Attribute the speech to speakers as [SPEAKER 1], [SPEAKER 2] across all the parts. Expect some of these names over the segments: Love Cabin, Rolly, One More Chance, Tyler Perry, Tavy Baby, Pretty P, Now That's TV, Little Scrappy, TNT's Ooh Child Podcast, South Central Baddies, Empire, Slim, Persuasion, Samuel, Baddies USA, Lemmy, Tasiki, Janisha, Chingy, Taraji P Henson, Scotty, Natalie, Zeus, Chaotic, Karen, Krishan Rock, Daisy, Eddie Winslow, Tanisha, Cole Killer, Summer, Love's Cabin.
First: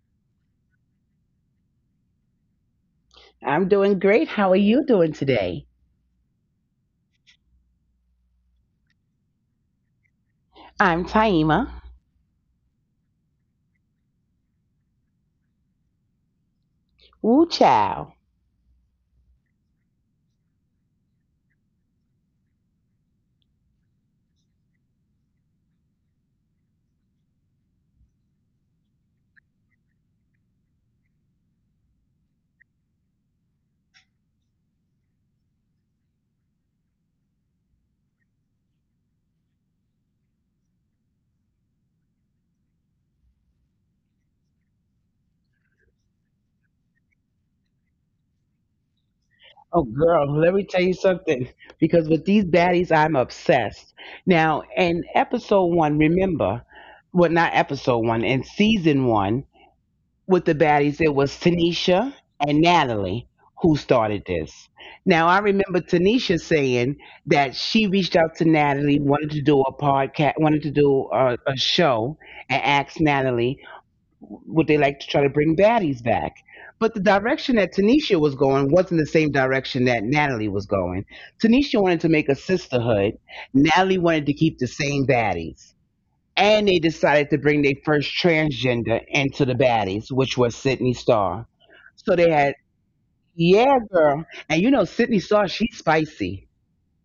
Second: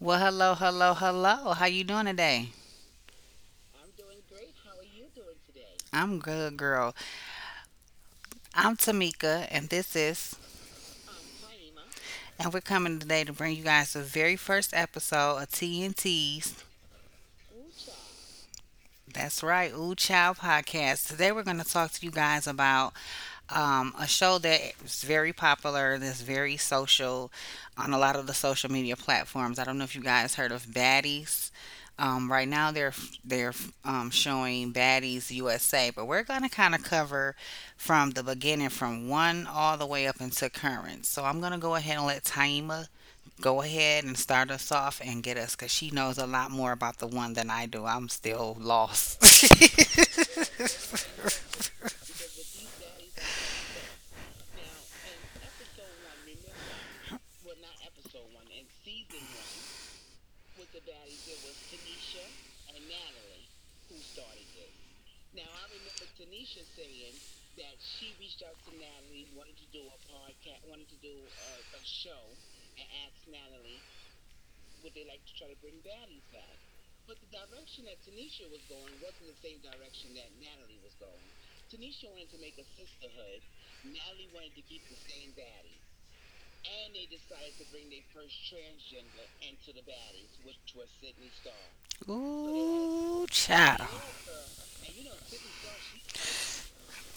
[SPEAKER 1] Well, hello, hello, hello. How you doing today?
[SPEAKER 2] I'm doing great. How are you doing today?
[SPEAKER 1] I'm good, girl. I'm Tamika, and
[SPEAKER 2] I'm Taima.
[SPEAKER 1] we're coming today to bring you guys the very first episode of TNT's.
[SPEAKER 2] Woo chow.
[SPEAKER 1] That's right, Ooh Child Podcast. Today we're going to talk to you guys about a show that is very popular, that's very social on a lot of the social media platforms. I don't know if you guys heard of Baddies. Right now they're showing Baddies USA, but we're gonna kind of cover from the beginning, from one all the way up into current. So I'm gonna go ahead and let Taima go ahead and start us off and get us, cause she knows a lot more about the one than I do. I'm still lost.
[SPEAKER 2] Oh, girl, let me tell you something. Because with these baddies, I'm obsessed. Now, in episode one, remember, well, not episode one, in season one, with the baddies, it was Tanisha and Natalie who started this. Now, I remember Tanisha saying that she reached out to Natalie, wanted to do a podcast, wanted to do a show, and asked Natalie would they like to try to bring baddies back? But the direction that Tanisha was going wasn't the same direction that Natalie was going. Tanisha wanted to make a sisterhood. Natalie wanted to keep the same baddies. And they decided to bring their first transgender into the baddies, which was Sydney Starr. So they had,
[SPEAKER 1] Ooh,
[SPEAKER 2] yeah,
[SPEAKER 1] child.
[SPEAKER 2] girl. And you know, Sydney Starr, she's spicy.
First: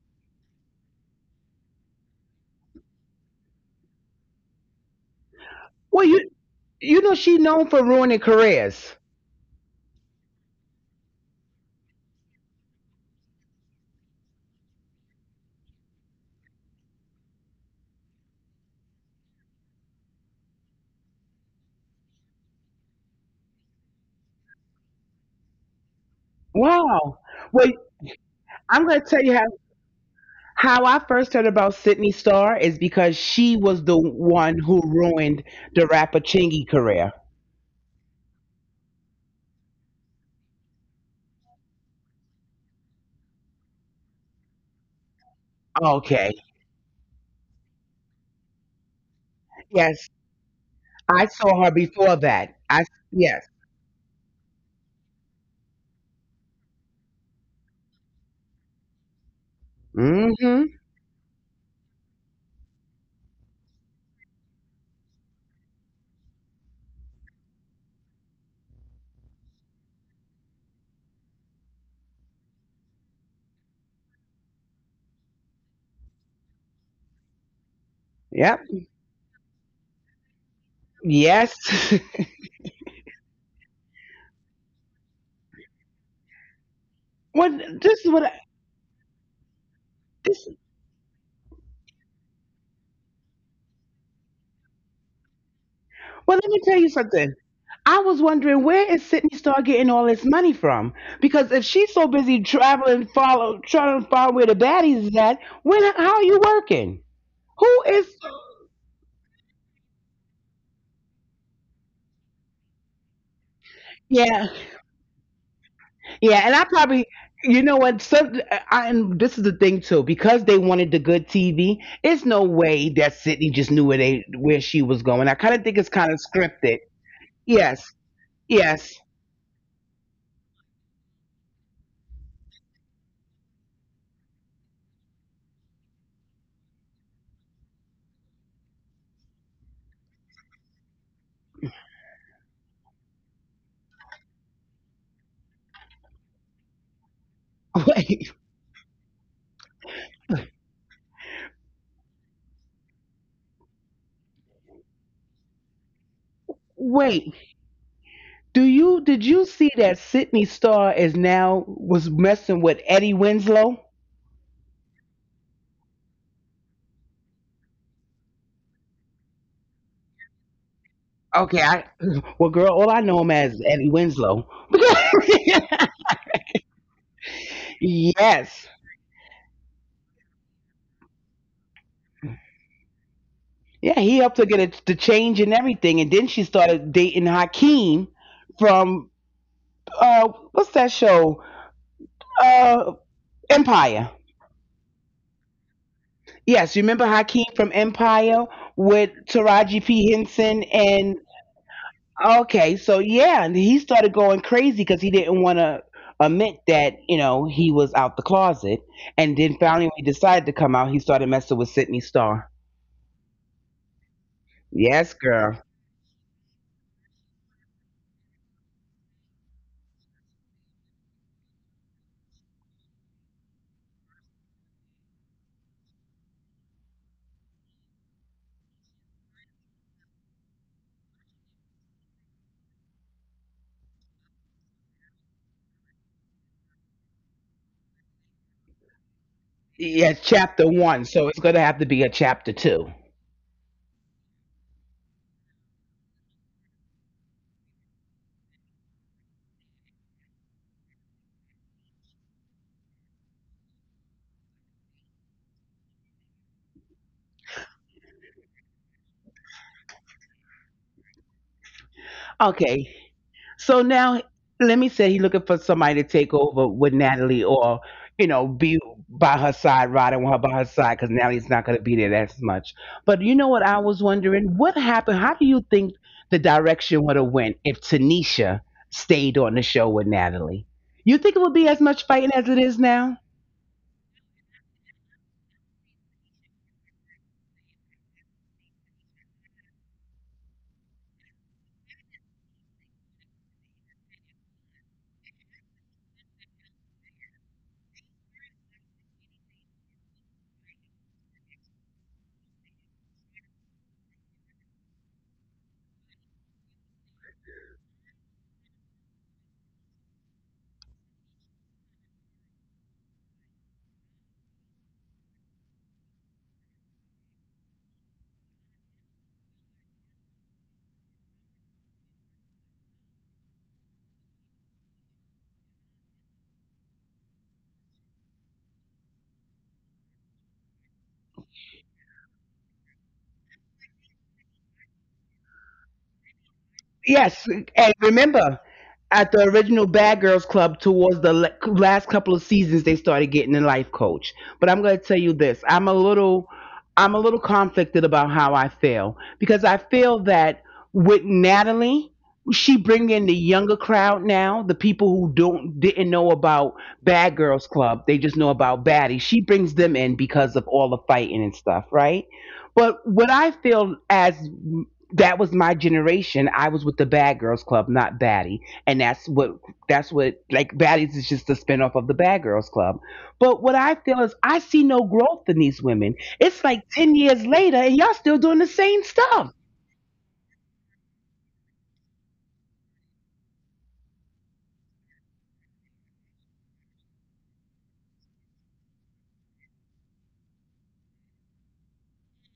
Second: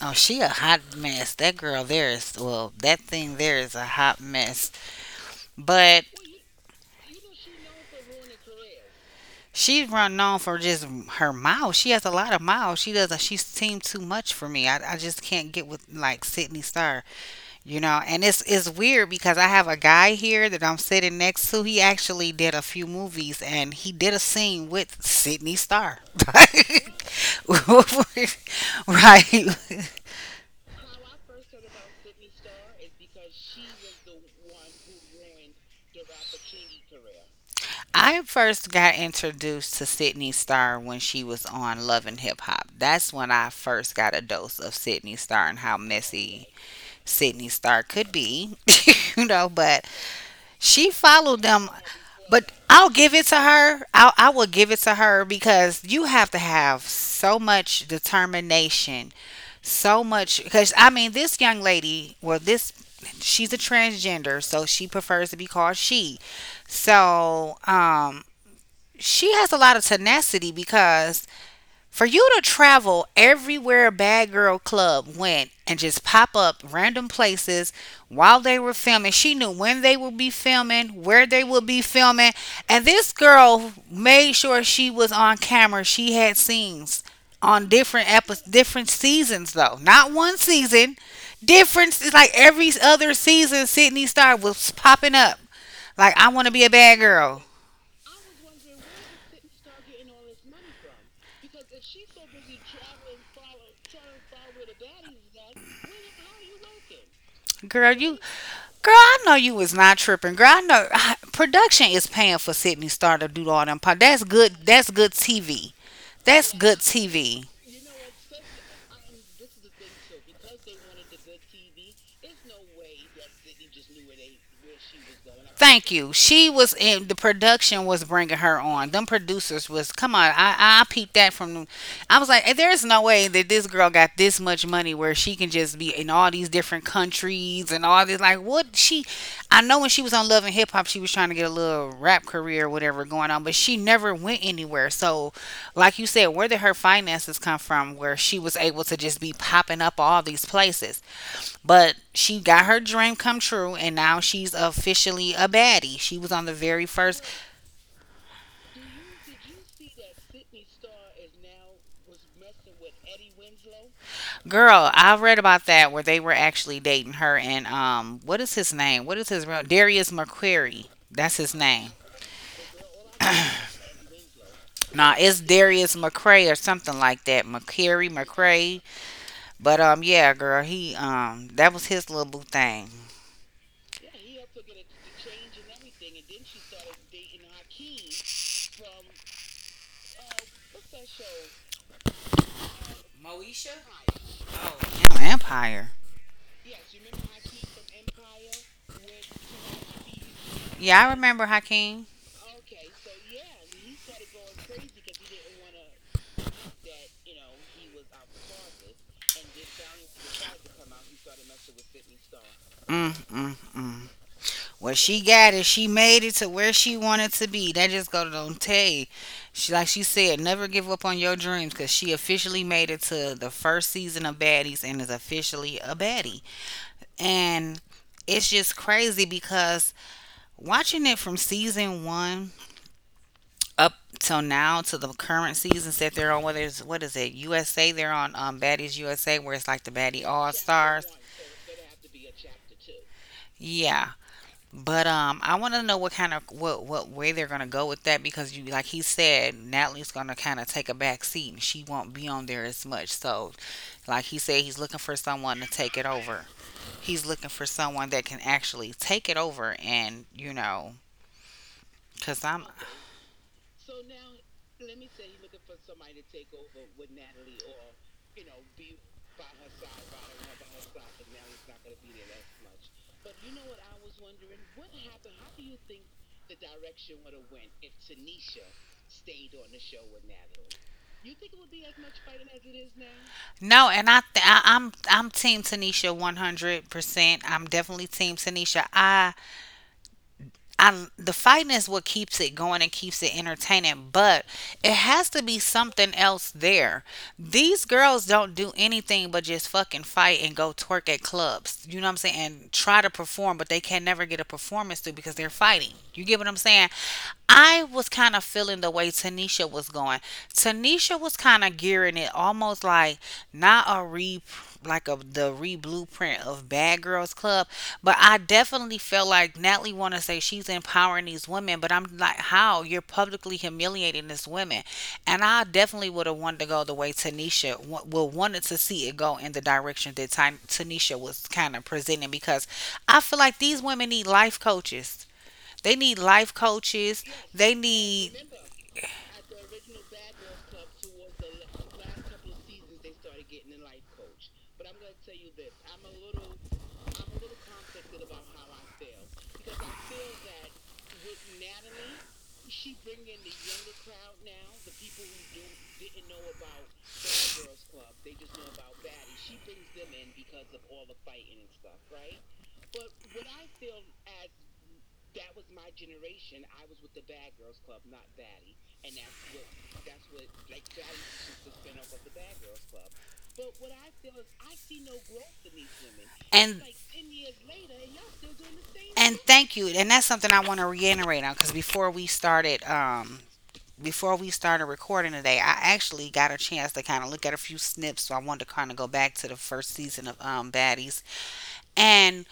[SPEAKER 1] Oh, she a hot mess. That girl there is well, that thing there is a hot mess. But
[SPEAKER 2] Well, you know, she's known for ruining careers.
[SPEAKER 1] she's run known for just her mouth. She has a lot of mouth. She does. She seemed too much for me. I just can't get with like Sydney Star, you know. And it's weird because I have a guy here that I'm sitting next to. He actually did a few movies and he did a scene with Sydney Star.
[SPEAKER 2] Wow. Well, I'm going to tell you how
[SPEAKER 1] Right.
[SPEAKER 2] How I first heard about Sydney Starr is because she was the one who ruined the rapper Chingy career.
[SPEAKER 1] I first got introduced to Sydney Starr when she was on Love and Hip Hop. That's when I first got a dose of Sydney Starr and how
[SPEAKER 2] Okay.
[SPEAKER 1] messy Sydney Starr could be, you know. But
[SPEAKER 2] Yes.
[SPEAKER 1] she
[SPEAKER 2] I
[SPEAKER 1] followed
[SPEAKER 2] saw her
[SPEAKER 1] them.
[SPEAKER 2] before that.
[SPEAKER 1] But
[SPEAKER 2] I
[SPEAKER 1] I'll give it to
[SPEAKER 2] yes.
[SPEAKER 1] her. I will give it to her because you have to have so much determination, so much.
[SPEAKER 2] Mm-hmm.
[SPEAKER 1] Because I mean, this young lady, well, this she's a transgender, so she prefers to be called she. So, she has a lot of tenacity because for you to travel everywhere Bad Girl Club went and just pop up random places while they
[SPEAKER 2] Yep.
[SPEAKER 1] were filming, she knew when they would be filming, where they
[SPEAKER 2] Yes.
[SPEAKER 1] would be filming. And this girl made sure she was on camera. She had scenes on
[SPEAKER 2] when this is
[SPEAKER 1] different
[SPEAKER 2] what I,
[SPEAKER 1] episodes, different seasons though. Not one
[SPEAKER 2] this
[SPEAKER 1] season. Different, it's like every other season Sydney Star was popping up. Like I
[SPEAKER 2] well, let
[SPEAKER 1] wanna
[SPEAKER 2] me
[SPEAKER 1] be a
[SPEAKER 2] tell you
[SPEAKER 1] bad
[SPEAKER 2] something.
[SPEAKER 1] girl.
[SPEAKER 2] I was wondering, where is Sydney Starr getting all this money from? Because if she's so busy traveling follow trying to find where the baddies is at, when how are you working? Who
[SPEAKER 1] Girl,
[SPEAKER 2] is
[SPEAKER 1] you Girl, I know you was not tripping. Girl, I know production is paying for Sydney Star to do all them. That's
[SPEAKER 2] yeah.
[SPEAKER 1] good. That's good TV.
[SPEAKER 2] Yeah, and
[SPEAKER 1] That's
[SPEAKER 2] I
[SPEAKER 1] good
[SPEAKER 2] probably,
[SPEAKER 1] TV.
[SPEAKER 2] you know what? And this is the thing too, because they wanted the good TV. It's no way that Sydney just knew where she was going. I kind of think it's
[SPEAKER 1] Thank
[SPEAKER 2] kind
[SPEAKER 1] you.
[SPEAKER 2] of
[SPEAKER 1] She
[SPEAKER 2] scripted.
[SPEAKER 1] was in the production
[SPEAKER 2] Yes,
[SPEAKER 1] was bringing her
[SPEAKER 2] yes.
[SPEAKER 1] on. Them producers was come on. I peeped that from them. I was like, "Hey, there is no way that this girl got this much money where she can just be in all these different countries and all this. Like, what she? I know when she was on Love and Hip Hop, she was trying to get a little rap career or whatever going on, but she never went anywhere. So, like you said, where did her finances come from? Where
[SPEAKER 2] Wait,
[SPEAKER 1] she was able to just be popping up all these places?" But she got her dream come true, and now she's officially a baddie. She was on the very first
[SPEAKER 2] wait. Do you Did you see that Sydney Star is now was messing with Eddie Winslow?
[SPEAKER 1] girl I read about that where they were actually dating her and what is his name? What is his real Darius McQuarrie? That's his
[SPEAKER 2] Okay, I
[SPEAKER 1] name.
[SPEAKER 2] well, girl, all I know him as is Eddie Winslow.
[SPEAKER 1] Nah, it's Darius McRae or something like that. McCary
[SPEAKER 2] Yes,
[SPEAKER 1] McRae. But yeah, girl, he that was his little boo thing.
[SPEAKER 2] yeah, he helped her get it to change and everything, and then she started dating Hakeem from what's that show? Uh,
[SPEAKER 1] Moesha.
[SPEAKER 2] Empire.
[SPEAKER 1] Oh, damn, Empire.
[SPEAKER 2] Yes, you remember Hakeem from Empire with Taraji P Henson
[SPEAKER 1] Yeah, I
[SPEAKER 2] and
[SPEAKER 1] remember Hakeem.
[SPEAKER 2] okay, so yeah, and he started going crazy because he didn't want to admit that you know he was out the closet, and then finally when he decided to come out, he started messing with Sydney Starr.
[SPEAKER 1] Mm mm mm. What
[SPEAKER 2] Yes,
[SPEAKER 1] she
[SPEAKER 2] girl.
[SPEAKER 1] got is she made it to where she wanted to be. That just go to don't tell you. She said, never give up on your dreams because she officially made it to the first season of Baddies and is officially a baddie. And it's just crazy because watching it from season one up till now to the current seasons that they're on, whether it's what is it USA? They're on Baddies USA where it's like the
[SPEAKER 2] Yes,
[SPEAKER 1] Baddie All
[SPEAKER 2] chapter
[SPEAKER 1] Stars.
[SPEAKER 2] one. So it's gonna have to be a chapter two.
[SPEAKER 1] Yeah, but I want to know what kind of what way they're gonna go with that because you like he said, Natalie's gonna kind of take a back seat and she won't be on there as much. So, like he said, he's looking for someone to take it over. He's looking for someone that can actually take it over and you know, cause I'm
[SPEAKER 2] Okay. So now, let me say he's looking for somebody to take over with Natalie, or you know, be by her side, riding with her by her side, because Natalie's not going to be there as much. But you know what? I was wondering, what happened? How do you think the direction would have went if Tanisha stayed on the show with Natalie? You think it would be as much fighting as it is now?
[SPEAKER 1] no, and I'm Team Tanisha 100%. I'm definitely Team Tanisha. I The fighting is what keeps it going and keeps it entertaining, but it has to be something else there. These girls don't do anything but just fucking fight and go twerk at clubs. You know what I'm saying? And try to perform, but they can never get a performance through because they're fighting. You get what I'm saying? I was kind of feeling the way Tanisha was going. Tanisha was kind of gearing it almost like not a replay, like a the re blueprint of Bad Girls Club, but I definitely feel like Natalie want to say she's empowering these women, but I'm like, how you're publicly humiliating these women, and I definitely would have wanted to go the way Tanisha wanted to see it go in the direction that Tanisha was kind of presenting because I feel like these women need life coaches. They need life coaches.
[SPEAKER 2] Yes,
[SPEAKER 1] They
[SPEAKER 2] and
[SPEAKER 1] need
[SPEAKER 2] remember, at the original Bad Girls Club, towards the last couple of seasons, they started getting a life coach. But I'm going to tell you this: I'm a little conflicted about how I feel, because I feel that with Natalie, she bring in the younger crowd now. The people who don't didn't know about Bad Girls Club, they just know about Baddie. She brings them in because of all the fighting and stuff, right? But what I feel as that was my generation. I was with the Bad Girls Club, not Batty, and that's what like Baddies is just a spinoff of the Bad Girls Club. But what I feel is I see no growth in these women. It's like
[SPEAKER 1] and.
[SPEAKER 2] 10 years later, and y'all still doing the same
[SPEAKER 1] And
[SPEAKER 2] stuff.
[SPEAKER 1] thank you. And that's something I want to reiterate on because before we started, before we started recording today, I actually got a chance to kind of look at a few snips. So I wanted to kind of go back to the first season of Baddies, and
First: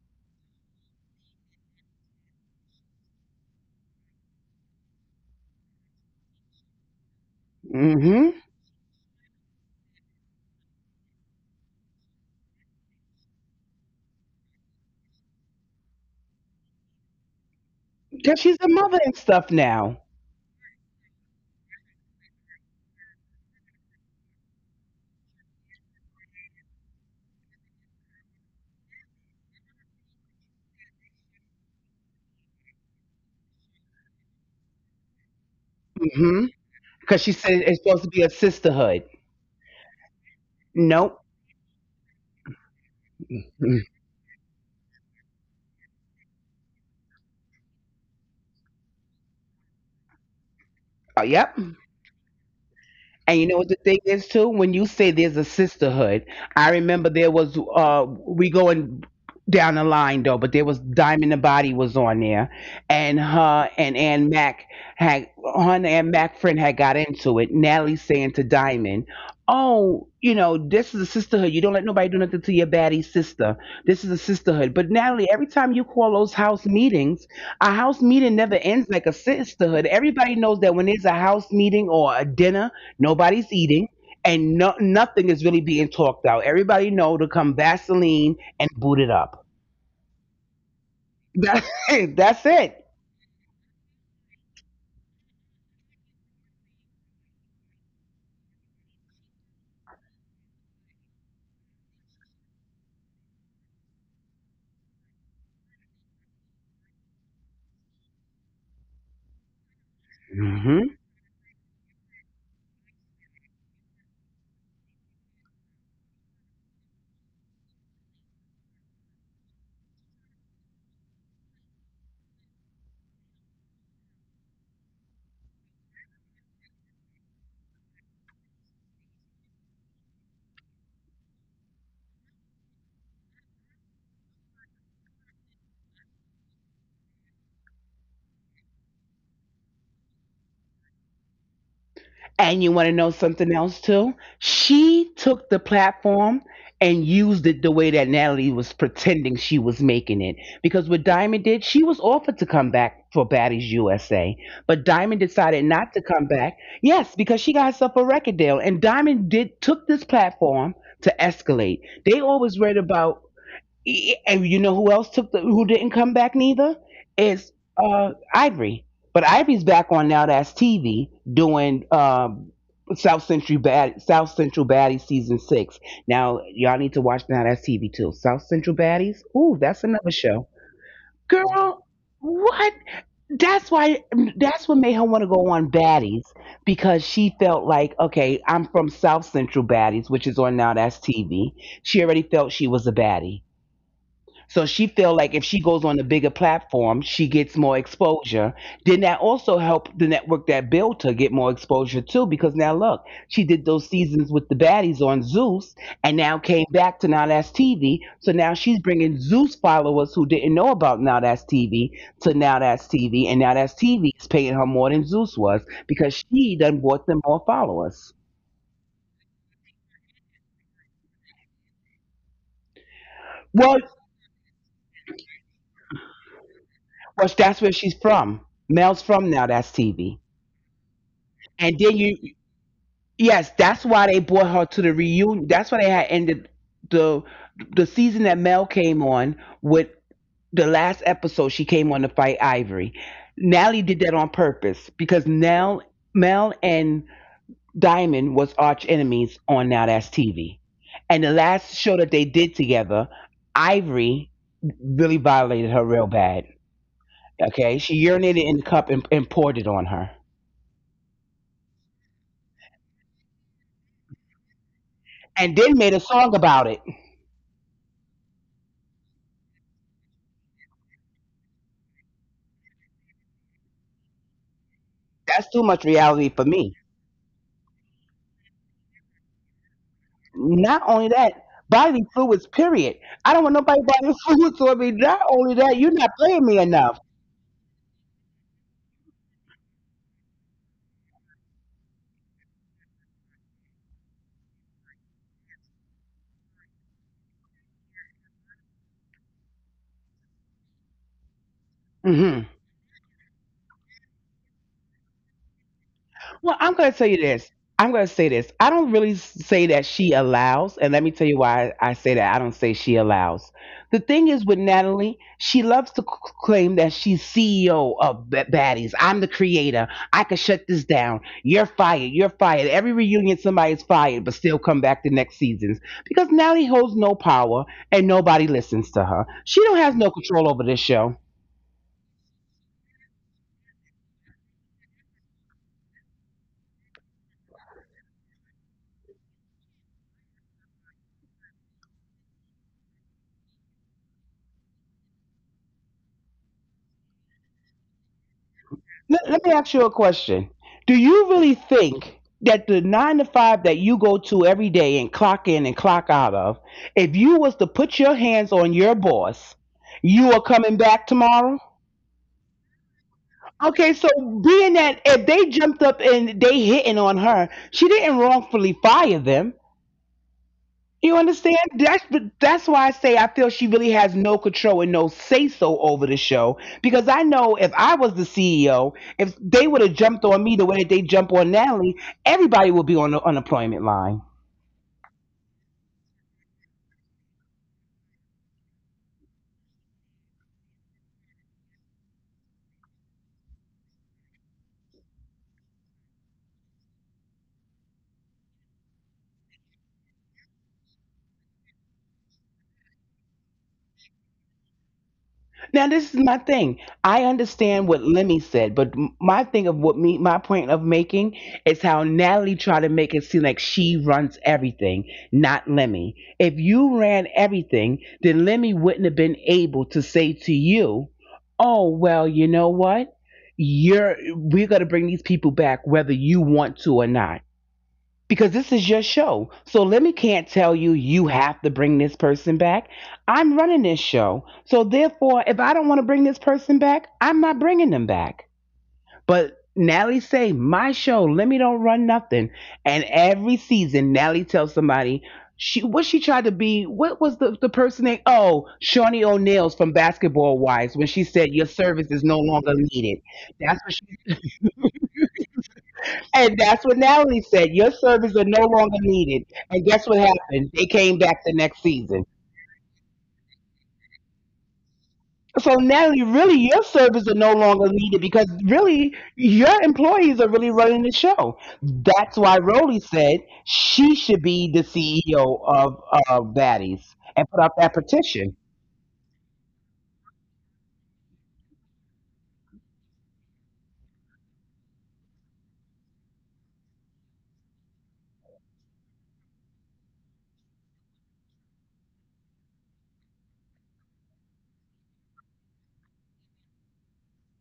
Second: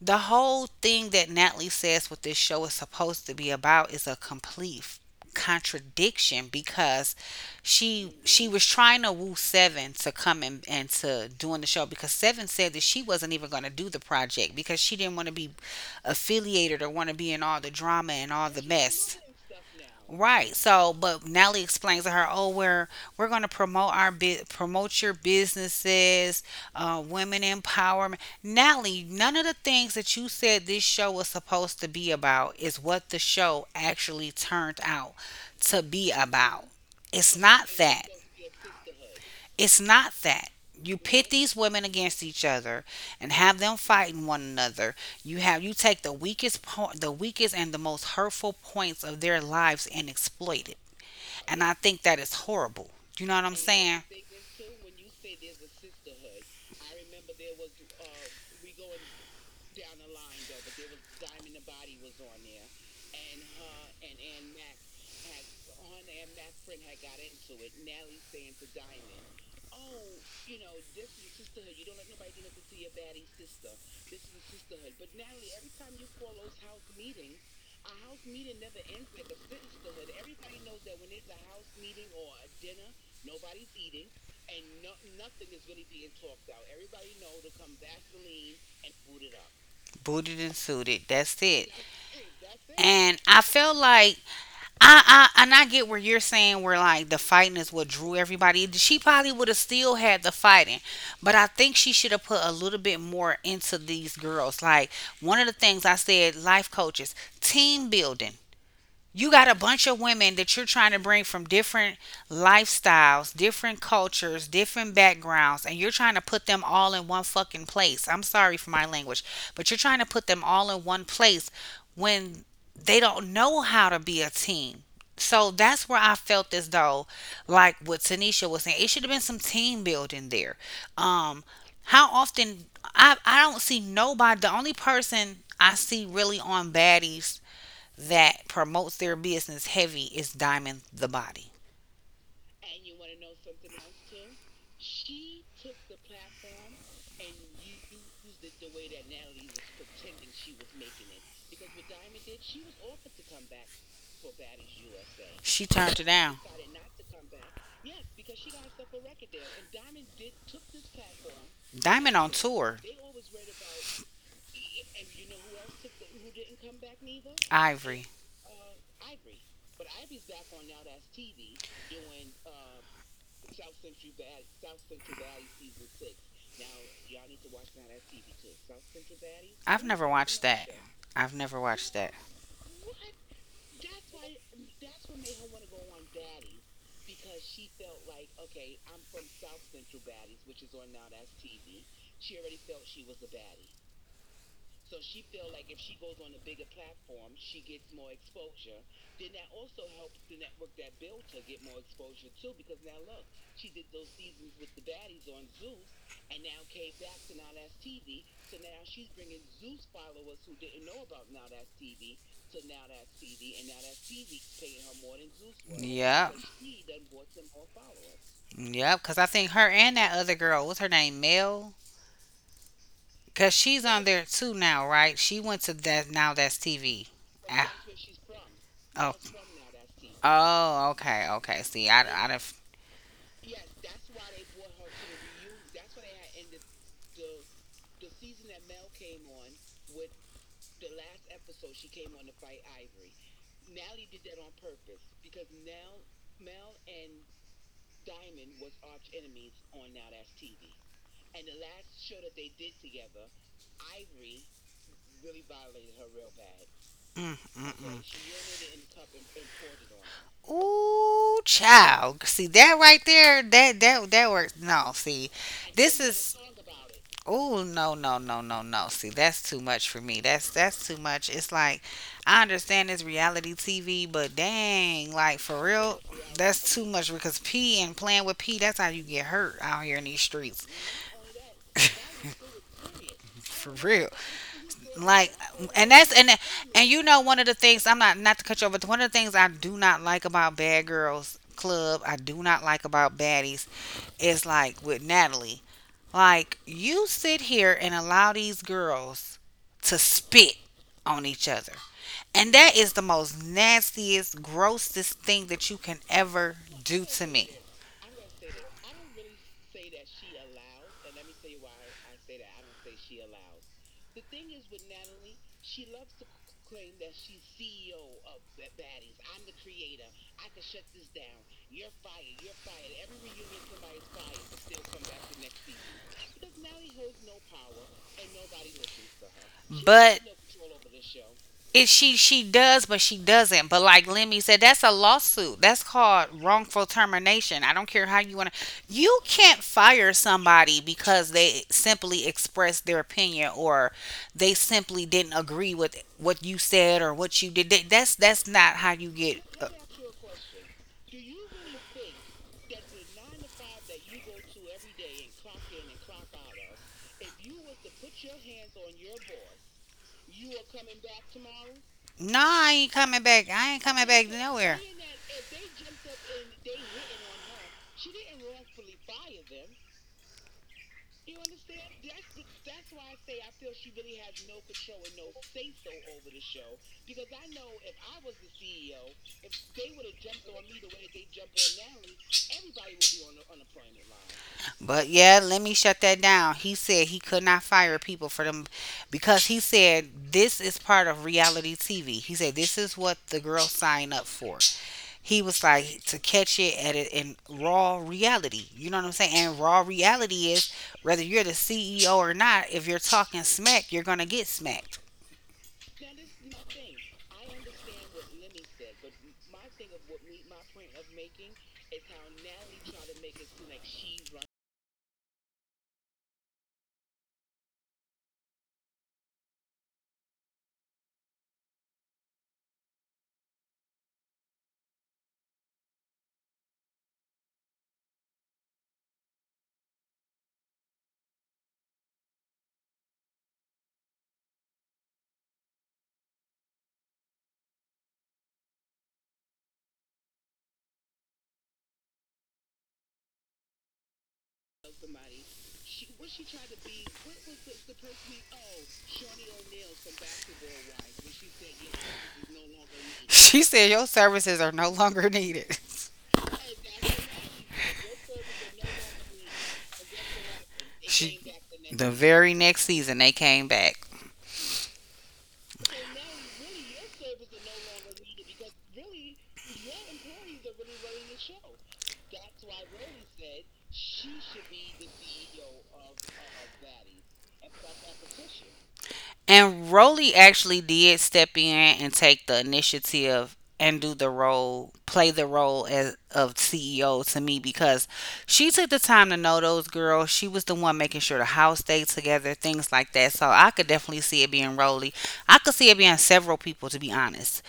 [SPEAKER 1] the whole thing that Natalie says what this show is supposed to be about is a complete contradiction because she
[SPEAKER 2] Mm-hmm.
[SPEAKER 1] she was trying to woo Seven to come and to doing the show because Seven said that she wasn't even going to do the project because she didn't want to be affiliated or want to be in all the drama and
[SPEAKER 2] Because
[SPEAKER 1] all
[SPEAKER 2] she's
[SPEAKER 1] the
[SPEAKER 2] a mother and
[SPEAKER 1] mess.
[SPEAKER 2] stuff now.
[SPEAKER 1] Right. So, but Natalie explains to her, "Oh, we're going to promote our promote your businesses, women empowerment." Natalie, none of the things that you said this show was supposed to be about is what the show actually turned out to be
[SPEAKER 2] Mm-hmm.
[SPEAKER 1] about.
[SPEAKER 2] Because she
[SPEAKER 1] It's
[SPEAKER 2] said
[SPEAKER 1] not
[SPEAKER 2] it's supposed
[SPEAKER 1] that.
[SPEAKER 2] to be a sisterhood.
[SPEAKER 1] It's not that. You
[SPEAKER 2] Nope.
[SPEAKER 1] pit these women against each other and have them
[SPEAKER 2] Mm.
[SPEAKER 1] fighting one another. You take the the weakest and the most hurtful points of their lives and exploit it,
[SPEAKER 2] Oh, yep.
[SPEAKER 1] and I think that is horrible. You know
[SPEAKER 2] And
[SPEAKER 1] what
[SPEAKER 2] you
[SPEAKER 1] I'm And
[SPEAKER 2] know
[SPEAKER 1] you
[SPEAKER 2] what the thing
[SPEAKER 1] saying?
[SPEAKER 2] is too? When you say there's a sisterhood, I remember there was we going down the line though, but there was Diamond the Body was on there, and her and Ann Mac had her and Ann Mac friend had got into it. Natalie saying to Diamond, oh, you know, this is a sisterhood. You don't let nobody do nothing to your baddie sister. This is a sisterhood. But Natalie, every time you call those house meetings, a house meeting never ends like a sisterhood. Everybody knows that when there's a house meeting or a dinner, nobody's eating, and no, nothing is really being talked out. Everybody know to come Vaseline and boot it up.
[SPEAKER 1] Booted and suited. That's
[SPEAKER 2] That,
[SPEAKER 1] it.
[SPEAKER 2] that's it.
[SPEAKER 1] And I felt like I get where you're saying where like the fighting is what drew everybody. She probably would have still had the fighting, but I think she should have put a little bit more into these girls. Like one of the things I said, life coaches, team building. You got a bunch of women that you're trying
[SPEAKER 2] Hmm.
[SPEAKER 1] to bring from different lifestyles, different cultures, different backgrounds, and you're trying to put them all in one fucking place. I'm sorry for my language, but you're trying to put them all in one place when they don't know how to be a team. So that's where I felt as though, like what Tanisha was saying, it should have been some team building there. Um, how often I don't see nobody. The only person I see really on baddies that promotes their business heavy is Diamond the Body.
[SPEAKER 2] And you want to know something else too? She took the platform and used it the way that Natalie was pretending she was making it. Because what Diamond did, she was offered to come back for Baddies USA, but Diamond
[SPEAKER 1] She turned
[SPEAKER 2] decided
[SPEAKER 1] it
[SPEAKER 2] not to
[SPEAKER 1] down.
[SPEAKER 2] come back. Yes, because she got herself a record deal, and Diamond did took this platform to
[SPEAKER 1] Diamond
[SPEAKER 2] escalate.
[SPEAKER 1] on
[SPEAKER 2] They
[SPEAKER 1] tour.
[SPEAKER 2] always read about and you know who else took the who didn't come back neither is
[SPEAKER 1] Ivory.
[SPEAKER 2] Ivory. But Ivory's back on Now That's TV doing South Central Bad South Central Baddies season six. Now y'all need to watch Now That's TV too. South Central Baddies. Ooh,
[SPEAKER 1] I've
[SPEAKER 2] that's
[SPEAKER 1] never
[SPEAKER 2] another
[SPEAKER 1] watched that.
[SPEAKER 2] show.
[SPEAKER 1] I've never watched
[SPEAKER 2] Girl,
[SPEAKER 1] that.
[SPEAKER 2] what? That's why. That's what made her want to go on Baddies, because she felt like, okay, I'm from South Central Baddies, which is on Now That's TV. She already felt she was a baddie. So she feel like if she goes on a bigger platform, she gets more exposure. Then that also helped the network that built her get more exposure too, because now look, she did those seasons with the baddies on Zeus, and now came back to Now That's TV. So now she's bringing Zeus followers who didn't know about Now That's TV to Now That's TV, and Now That's TV is paying her more than Zeus was because
[SPEAKER 1] Yep.
[SPEAKER 2] she done bought them more followers.
[SPEAKER 1] Yep, because I think her and that other girl, what's her name, Mel? Because
[SPEAKER 2] Well,
[SPEAKER 1] she's on there too now, right? She went to that, now that's TV.
[SPEAKER 2] well, that's
[SPEAKER 1] Ah,
[SPEAKER 2] where she's from. Mel's
[SPEAKER 1] oh.
[SPEAKER 2] from Now That's TV.
[SPEAKER 1] Oh, okay, okay.
[SPEAKER 2] And
[SPEAKER 1] See,
[SPEAKER 2] then you
[SPEAKER 1] I, def-
[SPEAKER 2] yes, that's why they brought her to the reunion. That's why they had ended the the season that Mel came on with the last episode. She came on to fight Ivory. Nally did that on purpose because Nell, Mel, and Diamond was arch enemies on Now That's TV. And the last show that they did together, Ivory really violated her real bad.
[SPEAKER 1] Mm,
[SPEAKER 2] Okay,
[SPEAKER 1] mm,
[SPEAKER 2] she urinated in the cup and, poured it on her,
[SPEAKER 1] ooh, child. See that right there? That works. No, see,
[SPEAKER 2] and then made
[SPEAKER 1] this
[SPEAKER 2] a song
[SPEAKER 1] is.
[SPEAKER 2] about it.
[SPEAKER 1] Ooh, no, no, no, no, no. See, that's too much for me. That's too much. It's like I understand it's reality TV, but dang, like
[SPEAKER 2] That's
[SPEAKER 1] for
[SPEAKER 2] too much
[SPEAKER 1] real,
[SPEAKER 2] reality for
[SPEAKER 1] that's
[SPEAKER 2] me.
[SPEAKER 1] too much because pee and playing with pee, that's how you get hurt out here in these streets.
[SPEAKER 2] Not only that, bodily fluids, period. I don't want
[SPEAKER 1] For
[SPEAKER 2] nobody
[SPEAKER 1] real.
[SPEAKER 2] bodily fluids on me. Not
[SPEAKER 1] Like
[SPEAKER 2] only that,
[SPEAKER 1] and
[SPEAKER 2] you're not
[SPEAKER 1] that's
[SPEAKER 2] paying me
[SPEAKER 1] and
[SPEAKER 2] enough.
[SPEAKER 1] one of the things I'm not not to cut you over, but one of the things I do not like about Bad Girls Club, I do not like about Baddies is like with Natalie, like you sit here and allow these girls to spit on each other,
[SPEAKER 2] Hmm.
[SPEAKER 1] and that is the most nastiest grossest thing that you can ever
[SPEAKER 2] Well, I'm going to
[SPEAKER 1] do
[SPEAKER 2] tell you
[SPEAKER 1] to me.
[SPEAKER 2] this. I'm going to say this. I don't really say that she allows, and let me tell you why I say that. I don't say she allows. The thing is with Natalie, she loves to claim that she's CEO of Baddies. I'm the creator. I could shut this down. You're fired. You're fired. Every reunion, somebody's fired, but still come back the next seasons because Natalie holds no power and nobody listens to her. She don't has no
[SPEAKER 1] But
[SPEAKER 2] control over this show.
[SPEAKER 1] it she does, but she doesn't. But like Lemmy said, that's a lawsuit, that's called wrongful termination. I don't care how you want to, you can't fire somebody because they simply expressed their opinion or they simply didn't agree with what you said or what you did. That's not how you get
[SPEAKER 2] Let me ask you a question. Do you really think that the nine to five that you go to every day and clock in and clock out of, if you was to put your hands on your boss, you are coming back tomorrow?
[SPEAKER 1] no, I ain't coming back, I ain't
[SPEAKER 2] Okay,
[SPEAKER 1] coming
[SPEAKER 2] so
[SPEAKER 1] back
[SPEAKER 2] being
[SPEAKER 1] nowhere.
[SPEAKER 2] that if they jumped up and they hitting on her, she didn't wrongfully fire them. You understand? That's why I say I feel she really has no control and no say so over the show. Because I know if I was the CEO, if they would have jumped on me the way that they jump on Natalie, everybody would be on the unemployment line.
[SPEAKER 1] But yeah, let me shut that down. He said he could not fire people for them because he said this is part of reality TV. He said this is what the girls sign up for. He was like to catch it at it in raw reality. You know what I'm saying? And raw reality is whether you're the CEO or not, if you're talking smack, you're gonna get smacked.
[SPEAKER 2] Now this is my thing. I understand what Lemmy said, but my thing of what me my point of making is how Natalie tried to make it seem like she runs everything, not Lemmy. If you ran everything, then Lemmy wouldn't have been able to say to you, "Oh well, you know what? You're We're gonna bring these people back whether you want to or not," because this is your show. So let me can't tell you you have to bring this person back. I'm running this show. So therefore, if I don't want to bring this person back, I'm not bringing them back. But Nally say, my show, let me don't run nothing. And every season, Nally tells somebody, she what she tried to be, what was the person name? Oh, Shawnee O'Neill's from Basketball Wives when she said your service is no longer needed.
[SPEAKER 1] She
[SPEAKER 2] That's
[SPEAKER 1] said
[SPEAKER 2] what
[SPEAKER 1] your services are no longer needed.
[SPEAKER 2] and that's what Natalie said. Your services are no longer needed. And guess what happened? They came back
[SPEAKER 1] She,
[SPEAKER 2] the next
[SPEAKER 1] the
[SPEAKER 2] season.
[SPEAKER 1] very next season they came back.
[SPEAKER 2] So Natalie, really, your services are no longer needed because really your employees are really running the show. That's why Rowley said she should be the CEO of Baddies and put up that petition.
[SPEAKER 1] And Rolly actually did step in and take the initiative and do the role, play the role as of CEO to me because she took the time to know those girls. She was the one making sure the house stayed together, things like that. So I could definitely see it being Rolly. I could see it being several people to be honest.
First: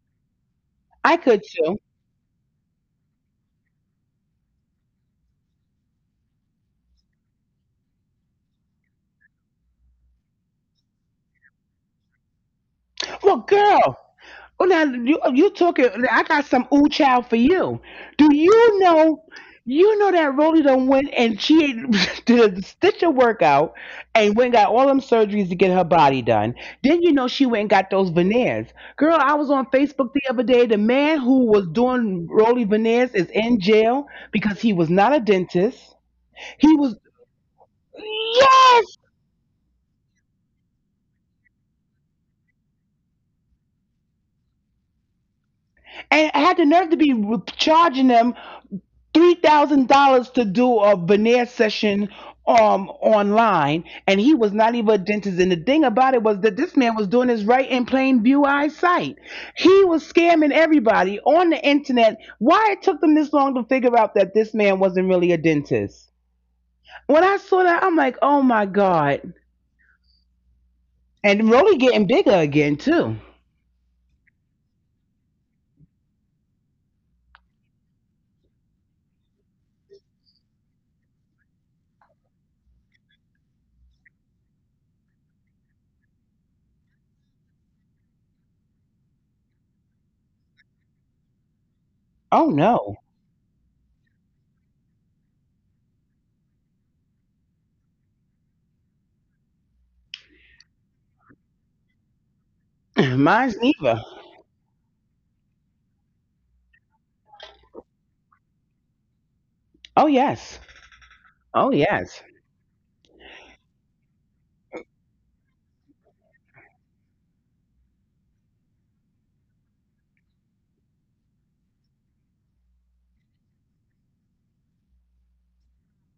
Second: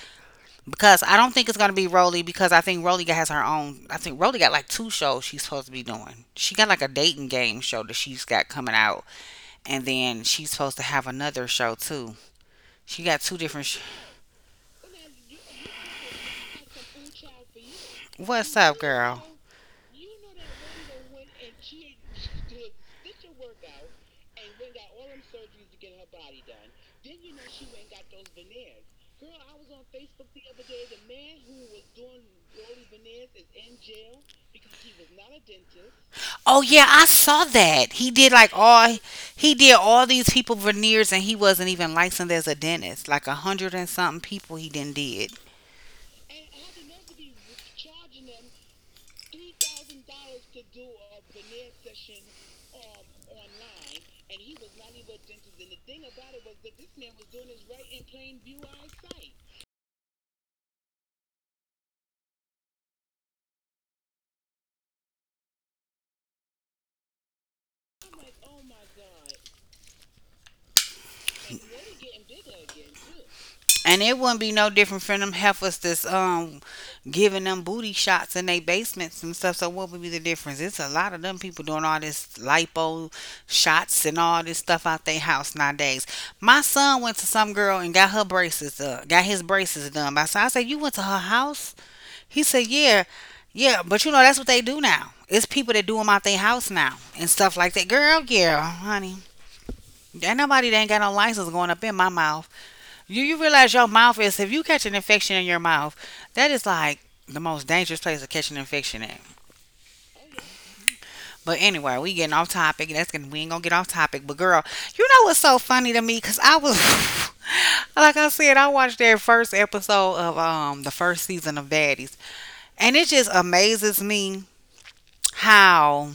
[SPEAKER 1] Because
[SPEAKER 2] I
[SPEAKER 1] I don't
[SPEAKER 2] could
[SPEAKER 1] think it's gonna
[SPEAKER 2] too.
[SPEAKER 1] be Rolly because I think Rolly has her own, I think Rolly got like two shows she's supposed to be doing. She got like a dating game show that she's got coming out and then she's supposed to have another show too. She got two
[SPEAKER 2] Well,
[SPEAKER 1] different. Sh-
[SPEAKER 2] girl, Well, now you talking? I got some ooh child for you. Do
[SPEAKER 1] What's up,
[SPEAKER 2] you
[SPEAKER 1] girl?
[SPEAKER 2] know? You know that Rolly done went and she did a stitcher workout and went and got all them surgeries to get her body done. Then you know she went and got those veneers. Girl, I was on Facebook the other day. The man who was doing Rolly veneers is in jail because he was not a dentist.
[SPEAKER 1] Oh
[SPEAKER 2] He
[SPEAKER 1] yeah,
[SPEAKER 2] was
[SPEAKER 1] I saw that. He did like
[SPEAKER 2] Yes,
[SPEAKER 1] all, he did all these people veneers, and he wasn't even licensed as a dentist. Like a hundred and something people he didn't did.
[SPEAKER 2] and had the nerve to be charging them $3,000 to do a veneer session online, and he was not even a dentist. And the thing about it was that this man was doing this right in plain view eyesight. He was scamming everybody on the internet. Why it took them this long to figure out that this man wasn't really a dentist? When I saw that, I'm like, oh my god. And Rolly getting bigger again too.
[SPEAKER 1] And it wouldn't be no different from them heifers that's giving them booty shots in their basements and stuff. So what would be the difference? It's a lot of them people doing all this lipo shots and all this stuff out their house nowadays. My son went to some girl and got her braces got his braces done. I said, you went to her house? He
[SPEAKER 2] Oh
[SPEAKER 1] said,
[SPEAKER 2] no.
[SPEAKER 1] yeah, yeah, but you know that's what they do now. It's people that do them out their house now and stuff like that. Girl, yeah, honey. Ain't nobody that ain't got no license going up in my mouth. You
[SPEAKER 2] Mine's
[SPEAKER 1] realize your
[SPEAKER 2] neither.
[SPEAKER 1] mouth is, if you catch an infection in your mouth, that is like the most dangerous place to catch an infection in.
[SPEAKER 2] Oh yes.
[SPEAKER 1] But
[SPEAKER 2] Oh
[SPEAKER 1] anyway, we
[SPEAKER 2] yes.
[SPEAKER 1] getting off topic. That's gonna we ain't gonna get off topic. But girl, you know what's so funny to me? Cause I was like I said, I watched their first episode of the first season of Baddies, and it just amazes me how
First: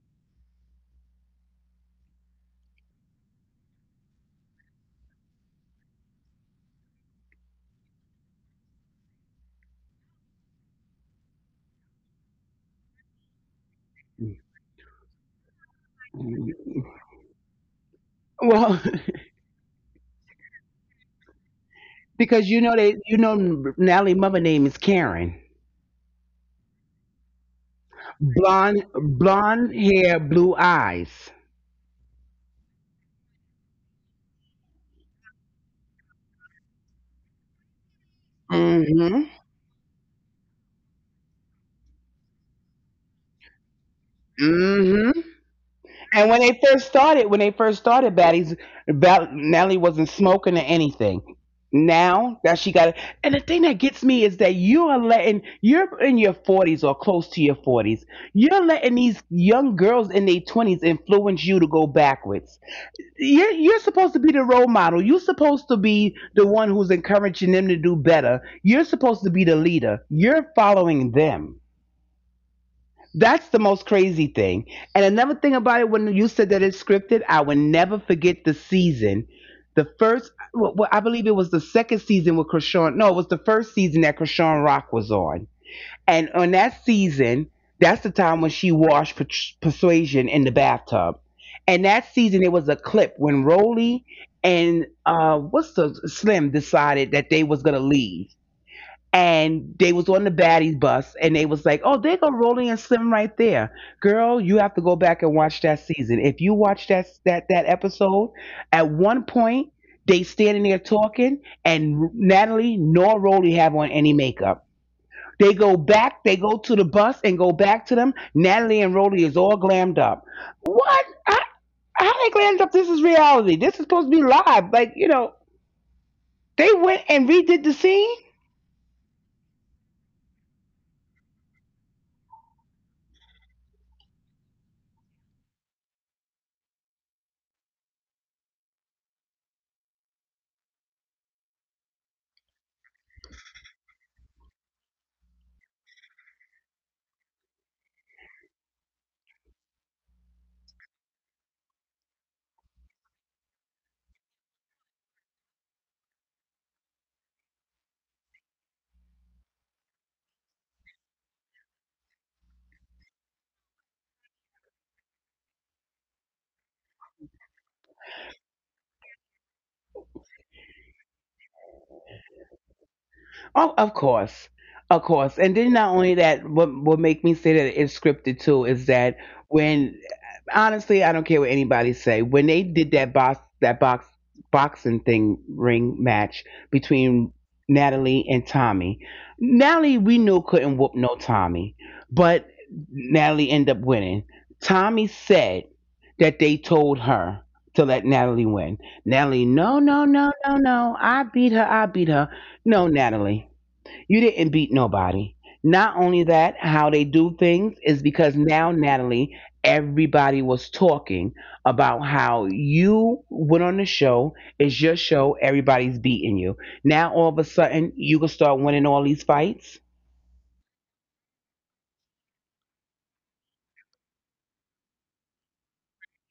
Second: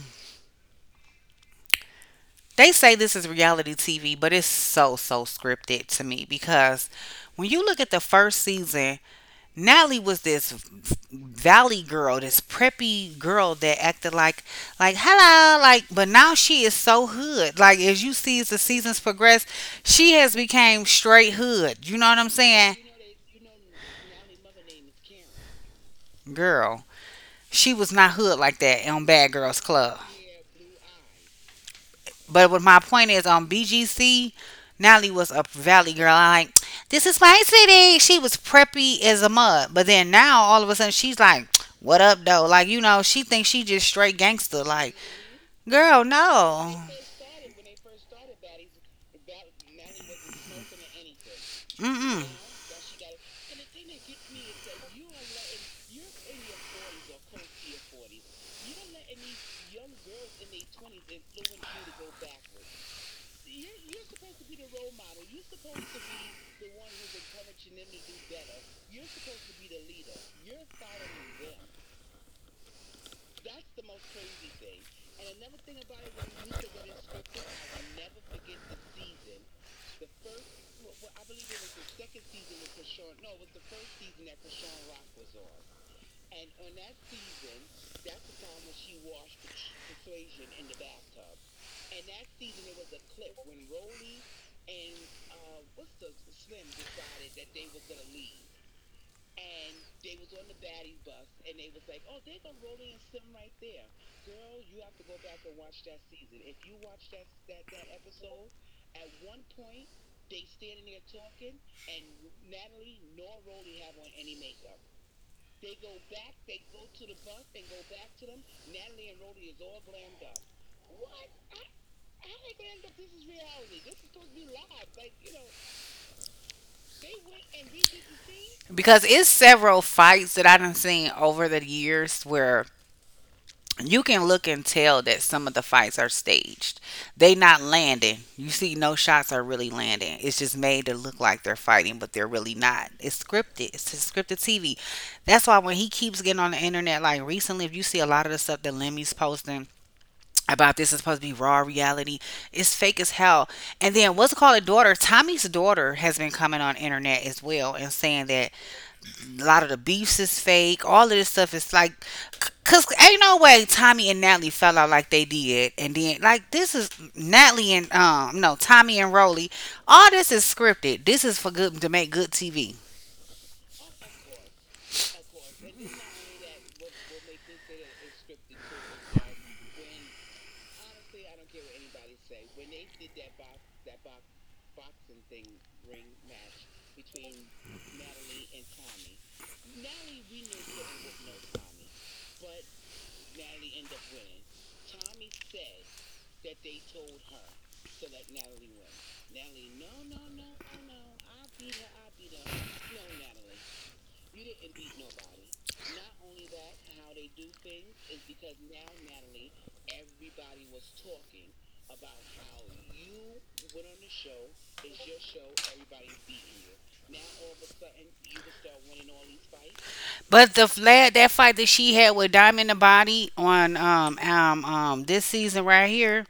[SPEAKER 1] they say this is reality TV, but it's so so scripted to me because when you look at the first season, Natalie was this valley girl, this preppy girl that acted like hello, like. But now she is so hood. Like as you see as the
[SPEAKER 2] Well,
[SPEAKER 1] seasons progress, she has became straight hood. You know what I'm
[SPEAKER 2] because you know
[SPEAKER 1] saying,
[SPEAKER 2] they. Natalie mother name is Karen.
[SPEAKER 1] girl? She was not hood like
[SPEAKER 2] Blonde
[SPEAKER 1] that on Bad Girls
[SPEAKER 2] blonde
[SPEAKER 1] Club.
[SPEAKER 2] hair, blue eyes.
[SPEAKER 1] But what my point is on BGC, Natalie was a valley girl. I like, this is my city. She was preppy as a
[SPEAKER 2] Hmm.
[SPEAKER 1] mud. But then now all of a sudden she's like, what up though? Like, you know, she thinks she just straight gangster. Like,
[SPEAKER 2] Hmm.
[SPEAKER 1] girl,
[SPEAKER 2] And when they
[SPEAKER 1] no.
[SPEAKER 2] first started, Baddies, Natalie wasn't smoking or anything.
[SPEAKER 1] Mm-mm.
[SPEAKER 2] Now that she got it, and the thing that gets me is that you are letting you're in your forties or close to your forties. You're letting these young girls in their twenties influence you to go backwards. Yeah, you're supposed to be the role model. You're supposed to be the one who's encouraging them to do better. You're supposed to be the leader. You're following them. That's the most crazy thing. And another thing about it, when you said that it's scripted, I will never forget the season. The first, well, I believe it was the second season with Krishan. No, it was the first season that Krishan Rock was on, and on that season, that's the time when she washed Persuasion in the bathtub. And that season, it was a clip when Rolly and what's the Slim decided that they was gonna leave, and they was on the baddies bus, and they was like, "Oh, there go Rolly and Slim right there, girl. You have to go back and watch that season. If you watch that episode, at one point." They standing there talking, and Natalie nor Rolly have on any makeup. They go back, they go to the bus and go back to them. Natalie and Rhodey is all glammed up. What? How they glammed up? This is reality. This is supposed to be live. Like, you know, they went and redid the scene?
[SPEAKER 1] Because it's several fights that I done seen over the years where you can look and tell that some of the fights are staged. They not landing. You see no shots are really landing. It's just made to look like they're fighting, but they're really not. It's scripted. It's just scripted TV. That's why when he keeps getting on the internet, like recently, if you see a lot of the stuff that Lemmy's posting about, this is supposed to be raw reality. It's fake as hell. And then what's it called a daughter? Tommy's daughter has been coming on internet as well and saying that a lot of the beefs is fake. All of this stuff is like, cause ain't no way Tommy and Natalie fell out like they did. And then like this is Natalie and no Tommy and Rolly. All this is scripted. This is for good to make good TV.
[SPEAKER 2] Oh, of course, of course. And then not only that, what make me say that it's scripted too is that when honestly, I don't care what anybody say. When they did that boxing thing ring match between Natalie and Tommy, Natalie we knew couldn't whoop no Tommy, but Natalie ended up winning. Tommy said that they told her to let Natalie win. Natalie, no, no, no, no, no. I beat her. I beat her. No, Natalie. You didn't beat nobody. Not only that, how they do things is because now, Natalie, everybody was talking about how you went on the show. It's your show. Everybody's beating you. Now, all of a sudden, you can start winning all these fights.
[SPEAKER 1] But the flat that fight that she had with Diamond the Body on this season right here.